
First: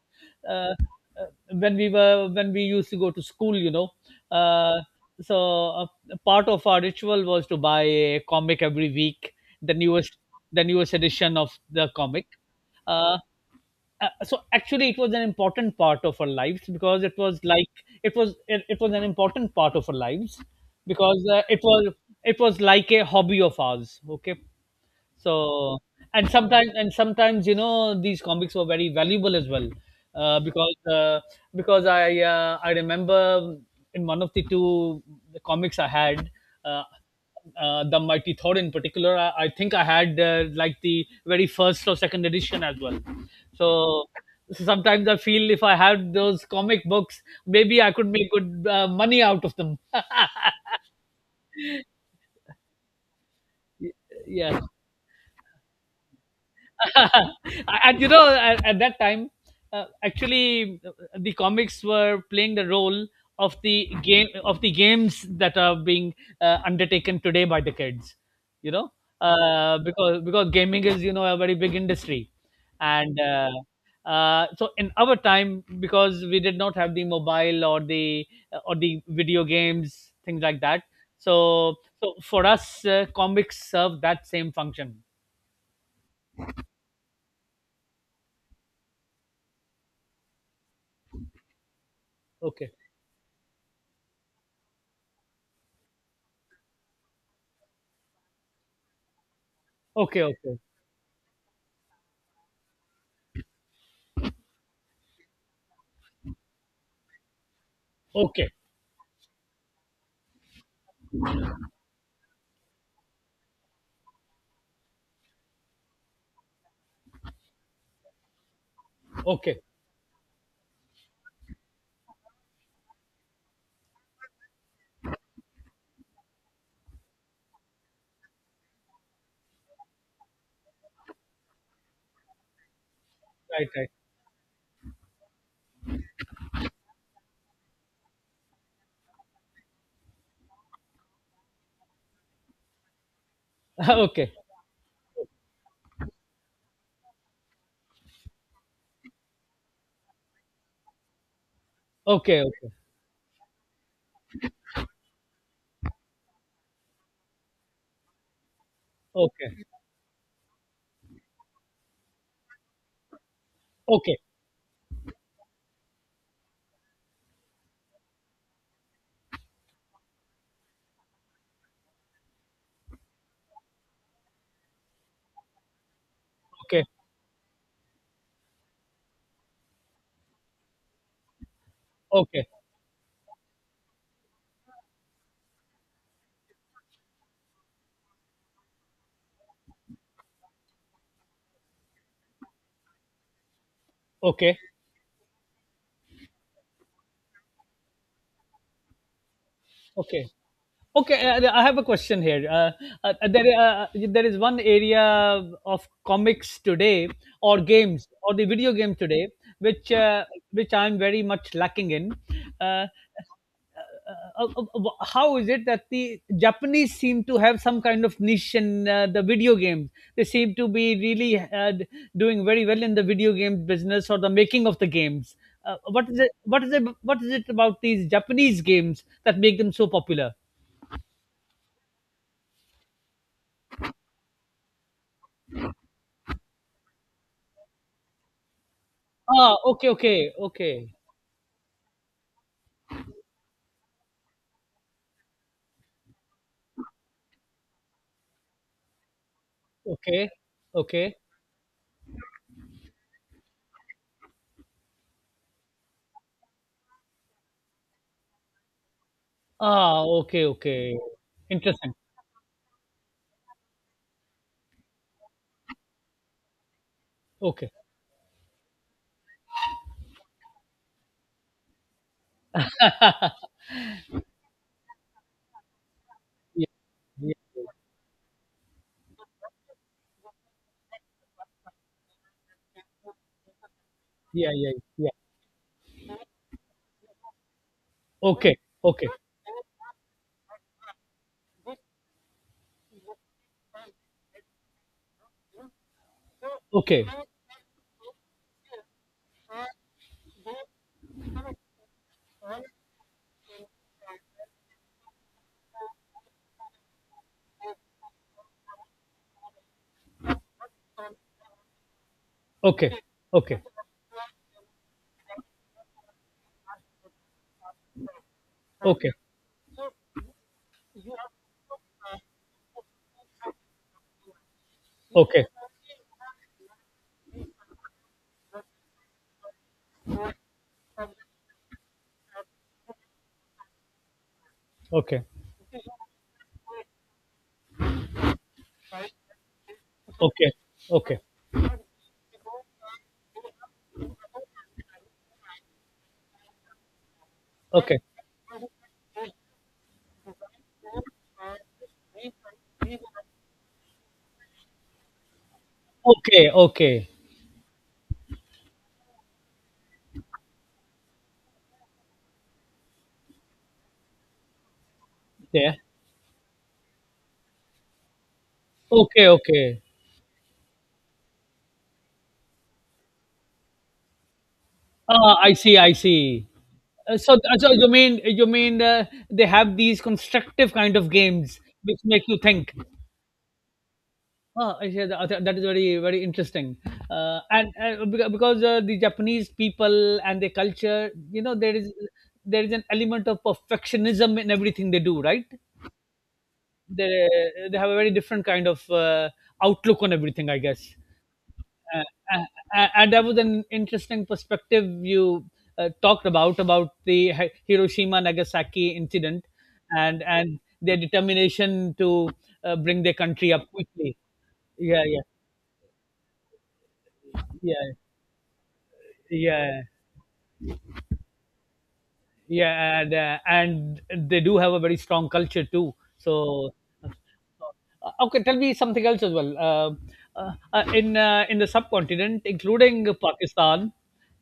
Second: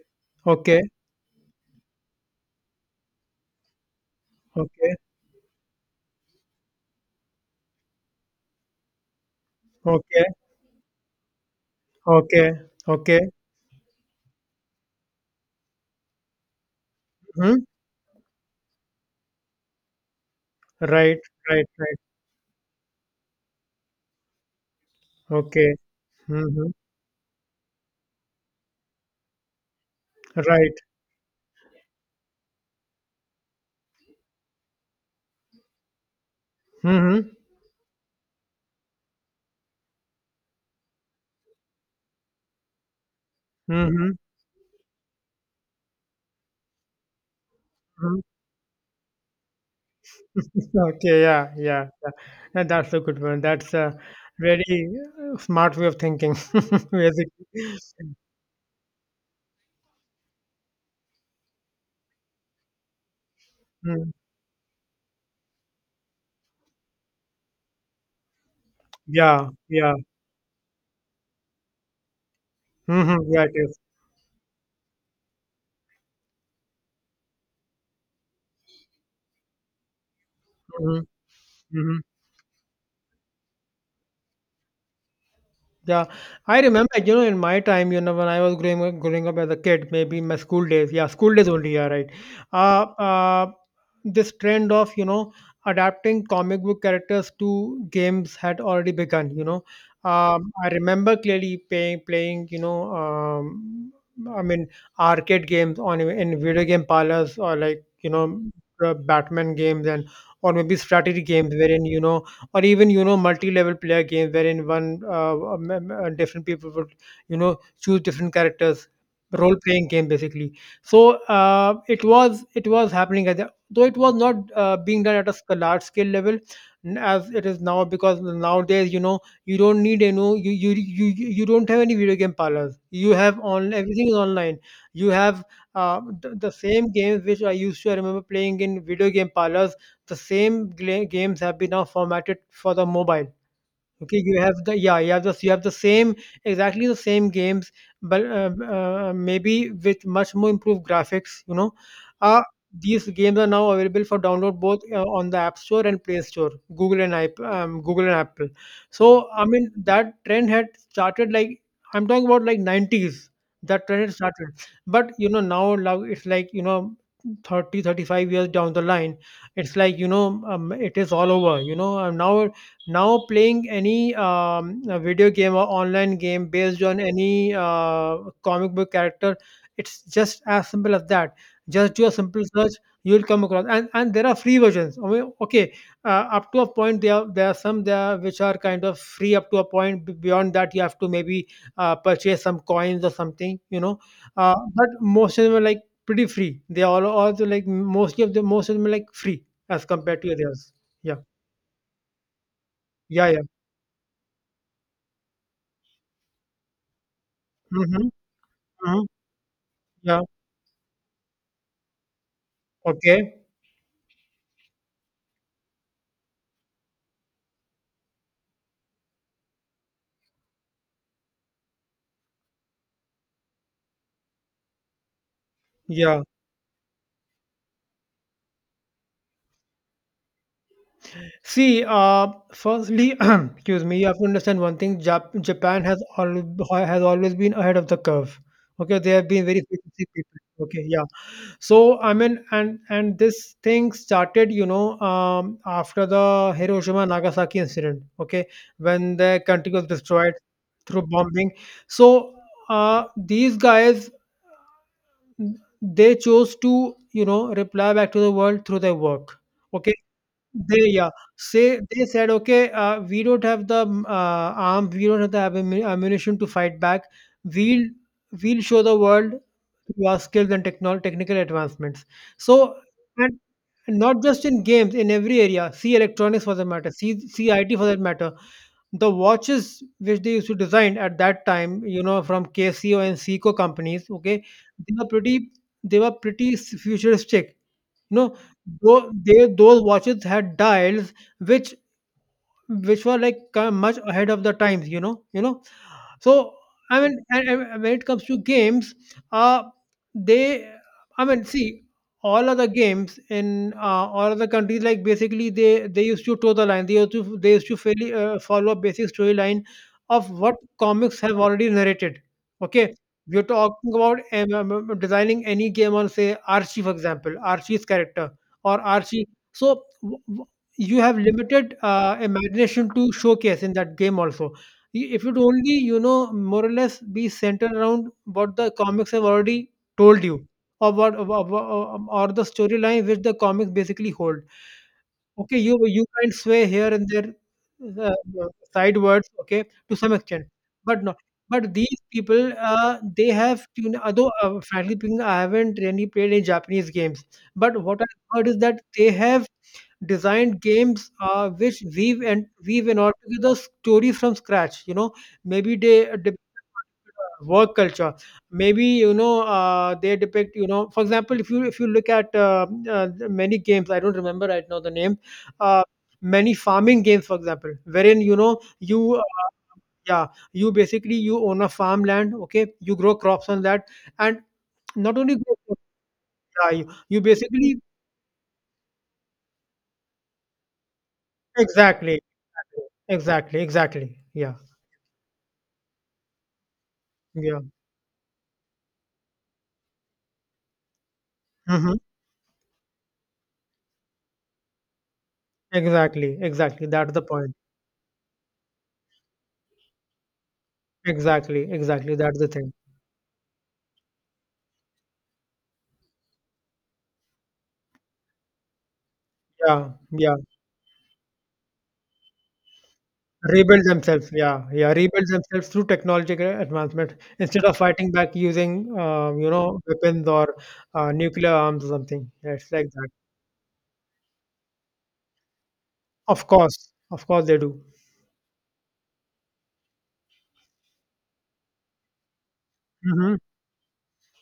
[SPEAKER 2] uh,
[SPEAKER 1] Okay,
[SPEAKER 2] uh, when we were when we used to go to school, you know. uh,
[SPEAKER 1] okay.
[SPEAKER 2] so uh, part of our ritual was to buy a comic every week, the newest
[SPEAKER 1] Okay,
[SPEAKER 2] the newest edition of the comic.
[SPEAKER 1] okay,
[SPEAKER 2] uh,
[SPEAKER 1] okay.
[SPEAKER 2] so actually it was an important part of our lives because it was
[SPEAKER 1] Hmm?
[SPEAKER 2] it was an important part of our lives
[SPEAKER 1] Right,
[SPEAKER 2] because it
[SPEAKER 1] right,
[SPEAKER 2] was,
[SPEAKER 1] right.
[SPEAKER 2] it was like a hobby of ours. Okay,
[SPEAKER 1] Okay.
[SPEAKER 2] so and sometimes
[SPEAKER 1] Mhm.
[SPEAKER 2] and sometimes you know, these comics were very valuable as well, uh, because
[SPEAKER 1] Right.
[SPEAKER 2] uh, because I remember, in one of the two comics I had. Uh,
[SPEAKER 1] Mhm.
[SPEAKER 2] the Mighty Thor in particular, I think I had, like, the very first or second edition as well. So
[SPEAKER 1] Mhm.
[SPEAKER 2] so sometimes I feel if I had those comic books, maybe I could
[SPEAKER 1] Mhm.
[SPEAKER 2] make good money out of them.
[SPEAKER 1] Okay. Yeah. Yeah. Yeah. Yeah, that's a good one. That's a
[SPEAKER 2] Yeah.
[SPEAKER 1] very smart way of thinking, basically.
[SPEAKER 2] And you know, at that time, actually the comics were playing the role of the
[SPEAKER 1] Mm.
[SPEAKER 2] games that are being undertaken today by the kids, you know,
[SPEAKER 1] Yeah.
[SPEAKER 2] uh,
[SPEAKER 1] Yeah.
[SPEAKER 2] because because gaming is, you know, a very big industry.
[SPEAKER 1] Mhm.
[SPEAKER 2] and
[SPEAKER 1] Yeah.
[SPEAKER 2] uh,
[SPEAKER 1] It is.
[SPEAKER 2] uh, so in our time, because we did not have the mobile, or the video games, things like that,
[SPEAKER 1] Mhm.
[SPEAKER 2] so
[SPEAKER 1] Mhm.
[SPEAKER 2] so for us comics serve that same function.
[SPEAKER 1] Yeah, I remember you know, in my time, you know, when I was growing up as a kid, maybe in my school days, yeah, school days only, yeah, right.
[SPEAKER 2] Okay,
[SPEAKER 1] Uh, uh, this trend of you know, adapting comic book characters to games had already begun.
[SPEAKER 2] okay, okay.
[SPEAKER 1] I remember clearly playing, I mean, arcade games on in video game parlors or like,
[SPEAKER 2] Okay,
[SPEAKER 1] Batman games, and or maybe strategy games, wherein, you know, or even multi-level player games wherein one different people would choose different characters,
[SPEAKER 2] okay,
[SPEAKER 1] role-playing game basically. So it was happening at the, though it was not being done at a large scale level, as it is now, because nowadays you know you don't need, you don't have any video game parlors, you have
[SPEAKER 2] right,
[SPEAKER 1] on
[SPEAKER 2] right.
[SPEAKER 1] everything is online. You have the same games which I used to I remember playing in video game parlors. The same games have been now formatted for the mobile. Okay,
[SPEAKER 2] Okay,
[SPEAKER 1] you have the yeah, you have the same exactly the same games, but maybe with much more improved graphics.
[SPEAKER 2] okay,
[SPEAKER 1] Uh,
[SPEAKER 2] okay,
[SPEAKER 1] these games are now available for download both on the App Store and Play Store, Google and Apple. So I
[SPEAKER 2] okay,
[SPEAKER 1] mean that trend had started, like I'm talking about like 90s. That trend had
[SPEAKER 2] okay,
[SPEAKER 1] started, but now it's like, 30 35 years down the line. It's like, you know it is all over, you know and now now playing any video game or online game based
[SPEAKER 2] okay,
[SPEAKER 1] on any comic book character, it's just as simple as that. Just do a simple
[SPEAKER 2] okay,
[SPEAKER 1] search, you'll come across, and there are free versions. I mean, okay, up to a point there are some there which are kind of free up to a point. Beyond that, you have to maybe purchase some coins or something,
[SPEAKER 2] okay,
[SPEAKER 1] but most of them are like pretty free. They are all also like mostly of the most of them are like free as compared
[SPEAKER 2] okay.
[SPEAKER 1] to others. Yeah,
[SPEAKER 2] Okay, I have a question here. Uh,
[SPEAKER 1] yeah,
[SPEAKER 2] uh,
[SPEAKER 1] yeah.
[SPEAKER 2] there, uh, there is one area of comics today, or games,
[SPEAKER 1] Hmm.
[SPEAKER 2] or the video game
[SPEAKER 1] Mhm.
[SPEAKER 2] today, which
[SPEAKER 1] Yeah.
[SPEAKER 2] uh, which I'm very much lacking in. Uh,
[SPEAKER 1] Okay.
[SPEAKER 2] how is it that the Japanese seem to have some kind of niche in the video games? They seem to be really doing very well in the video game business, or the making of the games. What is
[SPEAKER 1] Yeah.
[SPEAKER 2] it? What is it? What is it about these Japanese games that make them so popular?
[SPEAKER 1] See, firstly, excuse me, you have to understand one thing. Japan has al has always been ahead of the curve. Okay, they have been
[SPEAKER 2] Ah,
[SPEAKER 1] very quick
[SPEAKER 2] okay, okay,
[SPEAKER 1] people.
[SPEAKER 2] okay,
[SPEAKER 1] Okay, yeah. So I mean, and this thing started, after the Hiroshima Nagasaki incident. Okay, when the country was
[SPEAKER 2] okay,
[SPEAKER 1] destroyed through
[SPEAKER 2] okay.
[SPEAKER 1] bombing. So these guys, they chose to reply back to the world through their work. Okay.
[SPEAKER 2] Ah, okay,
[SPEAKER 1] They
[SPEAKER 2] okay.
[SPEAKER 1] Yeah. Say
[SPEAKER 2] Interesting.
[SPEAKER 1] They said, "Okay, we don't have the arm, we don't have the ammunition to fight back.
[SPEAKER 2] Okay.
[SPEAKER 1] We'll we'll show the world through our skills and technical advancements." So, and not just in games, in every area. See electronics for that
[SPEAKER 2] Yeah,
[SPEAKER 1] matter. See
[SPEAKER 2] yeah,
[SPEAKER 1] see IT for that matter. The watches which they used to design at that time, from KCO and Seiko companies. Okay,
[SPEAKER 2] yeah, yeah.
[SPEAKER 1] they were
[SPEAKER 2] Yeah.
[SPEAKER 1] pretty they were pretty futuristic, no,
[SPEAKER 2] Okay, okay,
[SPEAKER 1] though they those watches had dials which which were like much ahead of the times. So I
[SPEAKER 2] okay,
[SPEAKER 1] mean, and when it comes to games, uh, they, I mean, see, all other games in all other countries, like basically they used to toe the line. They used to fairly, follow a basic storyline of what comics have already narrated.
[SPEAKER 2] okay,
[SPEAKER 1] Okay, we're
[SPEAKER 2] okay,
[SPEAKER 1] talking about designing any game on, say, Archie, for example, Archie's character or
[SPEAKER 2] okay,
[SPEAKER 1] Archie. So you have limited imagination to showcase in that game also, if you'd
[SPEAKER 2] okay,
[SPEAKER 1] only, more or less be centered around what the comics have already told you, or what, or the storyline which the comics basically hold.
[SPEAKER 2] okay,
[SPEAKER 1] Okay, you can sway here and there, uh, sidewards. Okay, to some extent, but no.
[SPEAKER 2] okay,
[SPEAKER 1] But these people, they have, you know, although frankly speaking, I haven't really played any Japanese games. But
[SPEAKER 2] okay,
[SPEAKER 1] what I heard is that they have designed games which weave and weave in all together stories from scratch. You know maybe they
[SPEAKER 2] okay, okay,
[SPEAKER 1] depict
[SPEAKER 2] okay.
[SPEAKER 1] work culture. Maybe they depict, for example, if you look at many games, I don't remember right now the name,
[SPEAKER 2] Yeah.
[SPEAKER 1] uh, many farming games, for example, wherein you
[SPEAKER 2] Okay, okay.
[SPEAKER 1] yeah, you basically, you own a farmland okay you grow crops on that and not only
[SPEAKER 2] Ah, I
[SPEAKER 1] grow
[SPEAKER 2] see,
[SPEAKER 1] crops,
[SPEAKER 2] I see.
[SPEAKER 1] yeah, you,
[SPEAKER 2] Uh,
[SPEAKER 1] you
[SPEAKER 2] so, uh, so
[SPEAKER 1] basically.
[SPEAKER 2] you mean, you mean, they have these constructive kind of games which
[SPEAKER 1] Exactly,
[SPEAKER 2] make you think.
[SPEAKER 1] exactly, exactly, exactly, yeah.
[SPEAKER 2] Oh, I see. That, that is very, very interesting.
[SPEAKER 1] Yeah.
[SPEAKER 2] And because the Japanese people and their culture, you know, there is,
[SPEAKER 1] Mhm.
[SPEAKER 2] there is an element of perfectionism in everything they do, right?
[SPEAKER 1] Exactly, exactly. That's the
[SPEAKER 2] They
[SPEAKER 1] point.
[SPEAKER 2] they have a very different kind of outlook on everything, I guess.
[SPEAKER 1] Exactly,
[SPEAKER 2] Uh,
[SPEAKER 1] exactly. That's
[SPEAKER 2] uh,
[SPEAKER 1] the thing.
[SPEAKER 2] and that was an interesting perspective you talked about the Hiroshima Nagasaki incident,
[SPEAKER 1] Yeah, yeah.
[SPEAKER 2] and their determination to bring their country up
[SPEAKER 1] Rebuild
[SPEAKER 2] quickly.
[SPEAKER 1] themselves. Yeah, yeah.
[SPEAKER 2] Yeah,
[SPEAKER 1] Rebuild
[SPEAKER 2] yeah,
[SPEAKER 1] themselves through technological advancement instead of
[SPEAKER 2] yeah.
[SPEAKER 1] fighting back using,
[SPEAKER 2] Yeah,
[SPEAKER 1] weapons or nuclear arms or something. Yeah, it's like
[SPEAKER 2] yeah.
[SPEAKER 1] that.
[SPEAKER 2] And they do have a very strong culture too. So
[SPEAKER 1] Of course they do.
[SPEAKER 2] okay, tell me something else as well. Uh, in in the subcontinent, including
[SPEAKER 1] Mm-hmm.
[SPEAKER 2] Pakistan,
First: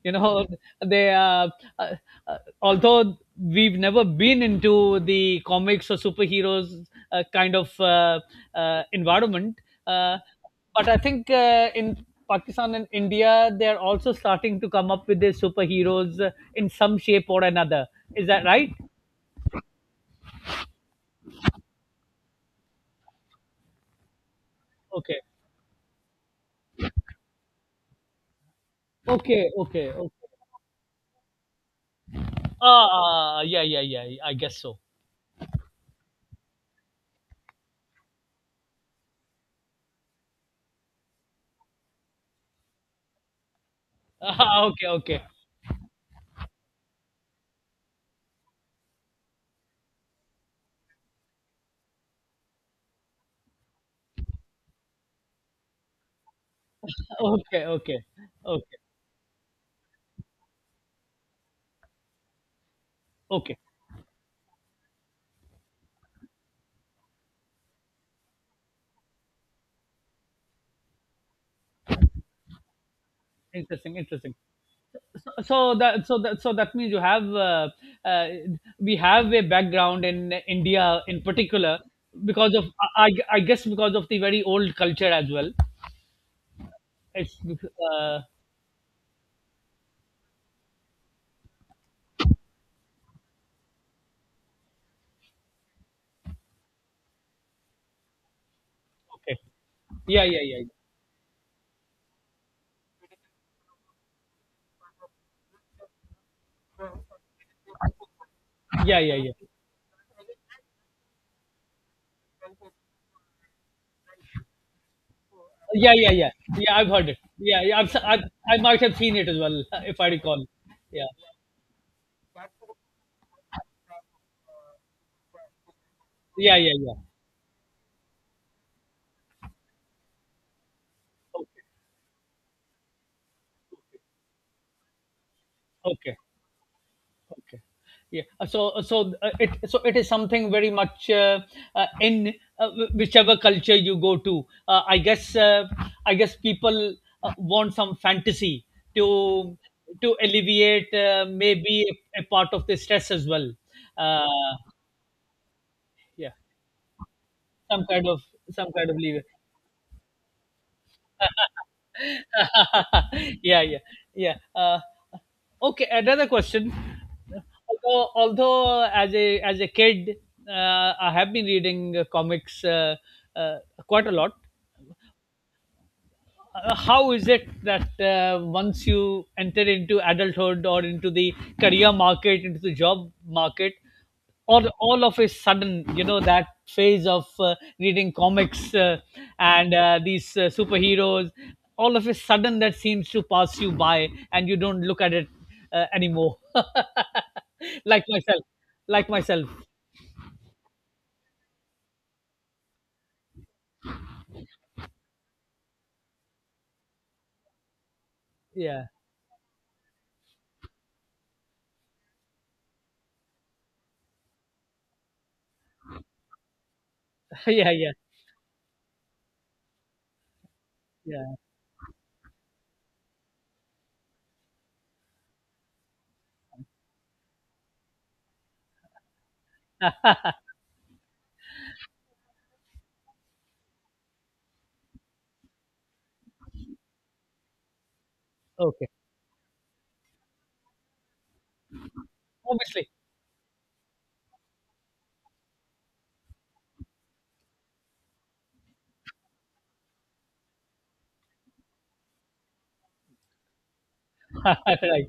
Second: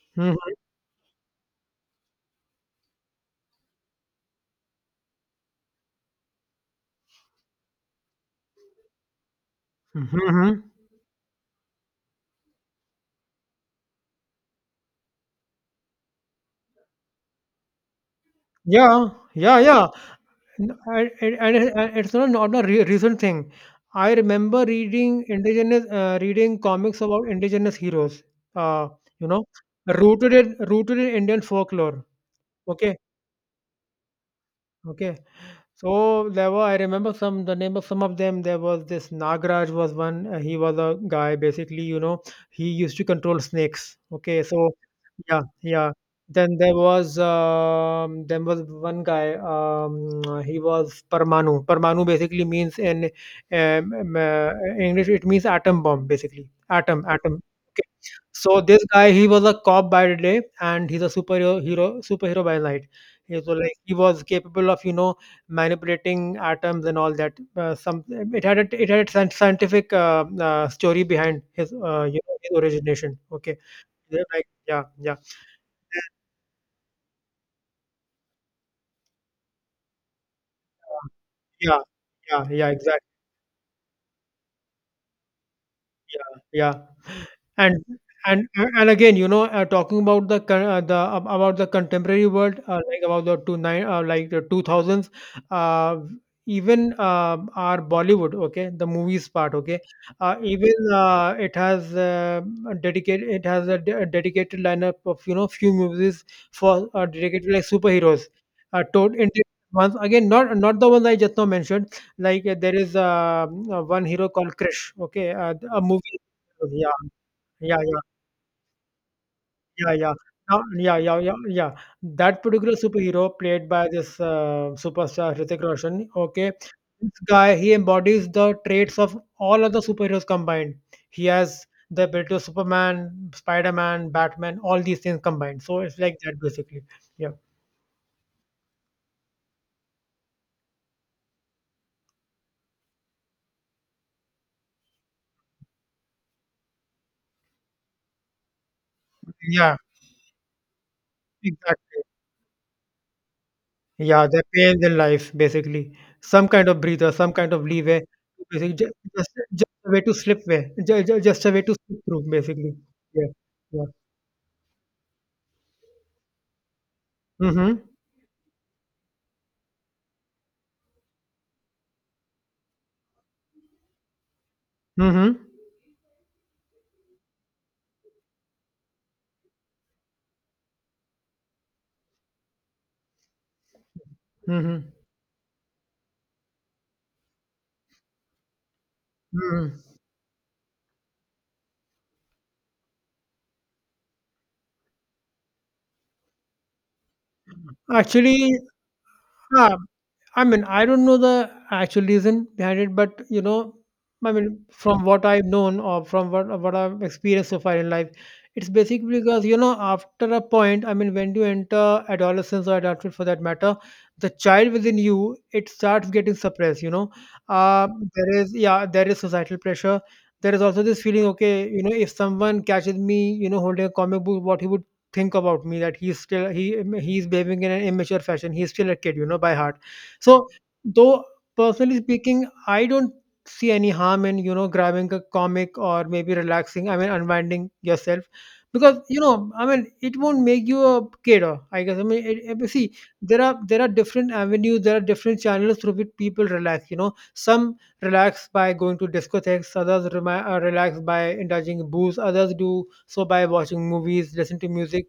[SPEAKER 2] you know,
[SPEAKER 1] Mm-hmm.
[SPEAKER 2] they, uh, although we've never been into the comics or superheroes, uh, kind of uh, environment, uh,
[SPEAKER 1] Mm-hmm.
[SPEAKER 2] but I think in Pakistan and India, they are also starting to come up with their superheroes in some shape or another. Is that right?
[SPEAKER 1] Yeah, yeah, yeah. No, and it's not a recent thing. I remember
[SPEAKER 2] Okay.
[SPEAKER 1] reading comics about indigenous heroes. Uh, you know,
[SPEAKER 2] Okay. Okay. Okay.
[SPEAKER 1] Rooted in Indian folklore. Okay,
[SPEAKER 2] Ah, yeah, yeah, yeah. I guess so.
[SPEAKER 1] okay. So there were, I remember some, the name of some of them. There was this Nagraj was one. He was a guy basically, he used to control snakes. Okay, so
[SPEAKER 2] Okay. Okay.
[SPEAKER 1] yeah, yeah. Then there was one guy. He was Parmanu. Parmanu basically means in um, um, uh, English, it means atom bomb basically. Atom, atom.
[SPEAKER 2] Okay.
[SPEAKER 1] Okay.
[SPEAKER 2] Okay.
[SPEAKER 1] So
[SPEAKER 2] Okay.
[SPEAKER 1] this guy, he was a cop by day, and he's a superhero by night. He was
[SPEAKER 2] Okay.
[SPEAKER 1] like he was capable of, manipulating atoms and all that. Some it had a scientific story behind his you know his origination. Okay.
[SPEAKER 2] Interesting.
[SPEAKER 1] They're
[SPEAKER 2] Interesting.
[SPEAKER 1] like, yeah, yeah,
[SPEAKER 2] So, so
[SPEAKER 1] yeah,
[SPEAKER 2] that so that so that means you have, uh, we have a background in India in
[SPEAKER 1] yeah,
[SPEAKER 2] particular,
[SPEAKER 1] yeah,
[SPEAKER 2] because of,
[SPEAKER 1] yeah,
[SPEAKER 2] I,
[SPEAKER 1] exactly.
[SPEAKER 2] I I guess, because of the very old culture as well.
[SPEAKER 1] Yeah, yeah.
[SPEAKER 2] It's
[SPEAKER 1] And
[SPEAKER 2] uh,
[SPEAKER 1] and again, talking about the contemporary world, like about like the 2000s, uh, even our Bollywood, okay, the movies
[SPEAKER 2] okay.
[SPEAKER 1] part, okay,
[SPEAKER 2] Yeah, yeah, yeah.
[SPEAKER 1] even it has dedicated, it has a dedicated lineup of few movies for dedicated like superheroes.
[SPEAKER 2] Yeah,
[SPEAKER 1] Told
[SPEAKER 2] yeah,
[SPEAKER 1] in,
[SPEAKER 2] yeah.
[SPEAKER 1] once again, not the ones I just now mentioned. Like, there is one hero called Krish, okay, a
[SPEAKER 2] Yeah, yeah,
[SPEAKER 1] movie.
[SPEAKER 2] yeah. Yeah, I've
[SPEAKER 1] Yeah,
[SPEAKER 2] heard it. Yeah,
[SPEAKER 1] yeah,
[SPEAKER 2] yeah.
[SPEAKER 1] yeah,
[SPEAKER 2] I might have seen it as well,
[SPEAKER 1] yeah,
[SPEAKER 2] if I
[SPEAKER 1] yeah.
[SPEAKER 2] recall.
[SPEAKER 1] Yeah,
[SPEAKER 2] Yeah,
[SPEAKER 1] yeah, yeah, yeah. That particular superhero played by this superstar Hrithik Roshan, okay,
[SPEAKER 2] yeah, yeah, yeah.
[SPEAKER 1] this guy, he embodies the traits of all other superheroes combined. He has the ability of Superman, Spider-Man, Batman, all these things combined. So it's
[SPEAKER 2] Okay,
[SPEAKER 1] like that basically. Yeah,
[SPEAKER 2] okay, okay. Yeah. So it, so it is something very much in whichever culture you go to. I guess people want some fantasy to
[SPEAKER 1] yeah,
[SPEAKER 2] to alleviate, maybe,
[SPEAKER 1] exactly.
[SPEAKER 2] a part of the stress as well.
[SPEAKER 1] Yeah, they're
[SPEAKER 2] Uh,
[SPEAKER 1] paying their life basically.
[SPEAKER 2] yeah.
[SPEAKER 1] Some kind of breather, some kind of
[SPEAKER 2] Some
[SPEAKER 1] leeway,
[SPEAKER 2] kind of, some
[SPEAKER 1] basically
[SPEAKER 2] kind
[SPEAKER 1] ju-
[SPEAKER 2] of leeway.
[SPEAKER 1] just a way to slip way, just a way to slip through, basically. Yeah,
[SPEAKER 2] Yeah, yeah,
[SPEAKER 1] yeah.
[SPEAKER 2] yeah. Okay, another question.
[SPEAKER 1] Mm-hmm.
[SPEAKER 2] Although as a, as a kid, I have been reading comics, uh, quite a lot.
[SPEAKER 1] Mm-hmm.
[SPEAKER 2] Uh, how is it that once you enter into adulthood or into the career market, into the job market, or
[SPEAKER 1] Mm-hmm.
[SPEAKER 2] all of a sudden, you know, that phase of reading comics uh, and
[SPEAKER 1] Mm-hmm.
[SPEAKER 2] uh, these superheroes, all of a sudden that seems to pass you by and you don't look at it anymore, like myself,
[SPEAKER 1] Actually,
[SPEAKER 2] like myself.
[SPEAKER 1] ah, I mean, I don't know the actual reason behind it, but I mean, from what I've known, or from what I've experienced so far in life, it's
[SPEAKER 2] Yeah.
[SPEAKER 1] basically because, after a point, I mean, when you enter adolescence or adulthood for that matter, the child within you, it starts getting suppressed.
[SPEAKER 2] Yeah,
[SPEAKER 1] Uh,
[SPEAKER 2] yeah,
[SPEAKER 1] there is Yeah, there is societal pressure. There is also this feeling,
[SPEAKER 2] yeah,
[SPEAKER 1] okay, if someone catches me holding a comic book, what he would think about me, that he's still he he's behaving in an immature fashion. He's still a kid, by heart. So, though personally speaking, I don't see any harm in, grabbing a comic or maybe relaxing. I mean, unwinding yourself,
[SPEAKER 2] okay.
[SPEAKER 1] because, I mean, it won't make you a cater, I guess. I mean, it,
[SPEAKER 2] Obviously.
[SPEAKER 1] see, there are different avenues, there are different channels through which people relax. Some relax by going to discotheques, others relax by indulging in booze, others do so by watching movies, listen to
[SPEAKER 2] Right,
[SPEAKER 1] music.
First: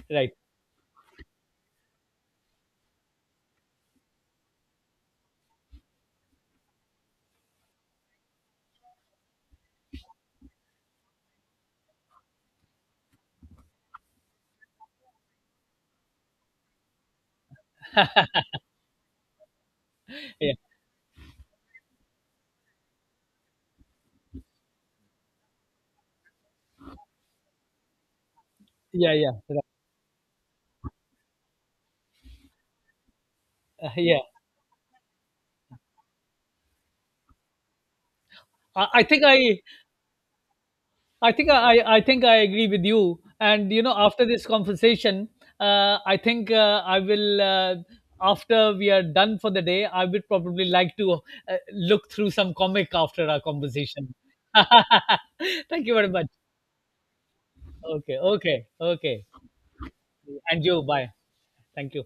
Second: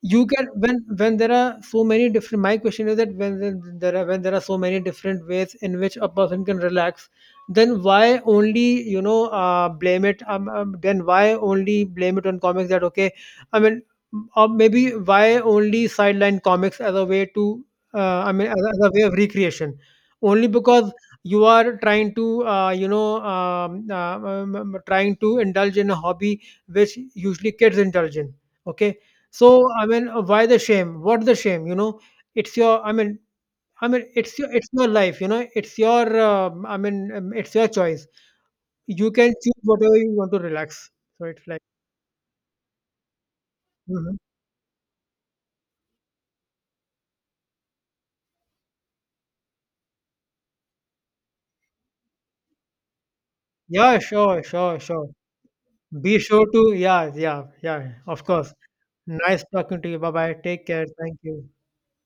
[SPEAKER 1] You
[SPEAKER 2] right.
[SPEAKER 1] can When there are so many different my question is that when there are so many different ways in which a person can relax, then why only, blame it, then why only blame it on comics that, okay, I mean, or maybe why only sideline comics as a way to, I mean, as a way of recreation, only
[SPEAKER 2] Yeah,
[SPEAKER 1] because you are trying to trying to indulge in a hobby which usually kids indulge in, okay.
[SPEAKER 2] yeah, yeah, right.
[SPEAKER 1] So I mean, why the shame? What the shame? It's your, I mean, I mean,
[SPEAKER 2] Yeah,
[SPEAKER 1] It's your life. You know, it's your. I mean, it's your choice.
[SPEAKER 2] I I
[SPEAKER 1] You
[SPEAKER 2] think
[SPEAKER 1] can
[SPEAKER 2] I,
[SPEAKER 1] choose whatever you want to relax. So it's like,
[SPEAKER 2] I think I agree with you. And you know,
[SPEAKER 1] mhm.
[SPEAKER 2] after this conversation, I think I will. After we are done for the day, I would probably like to look through some comic after our
[SPEAKER 1] Yeah,
[SPEAKER 2] conversation.
[SPEAKER 1] sure, sure, sure.
[SPEAKER 2] Thank you very
[SPEAKER 1] Be
[SPEAKER 2] much.
[SPEAKER 1] sure to, yeah, yeah, yeah.
[SPEAKER 2] Okay,
[SPEAKER 1] Of course.
[SPEAKER 2] okay, okay.
[SPEAKER 1] Nice talking to you. Bye bye.
[SPEAKER 2] And
[SPEAKER 1] Take
[SPEAKER 2] you,
[SPEAKER 1] care.
[SPEAKER 2] bye.
[SPEAKER 1] Thank you.
[SPEAKER 2] Thank you.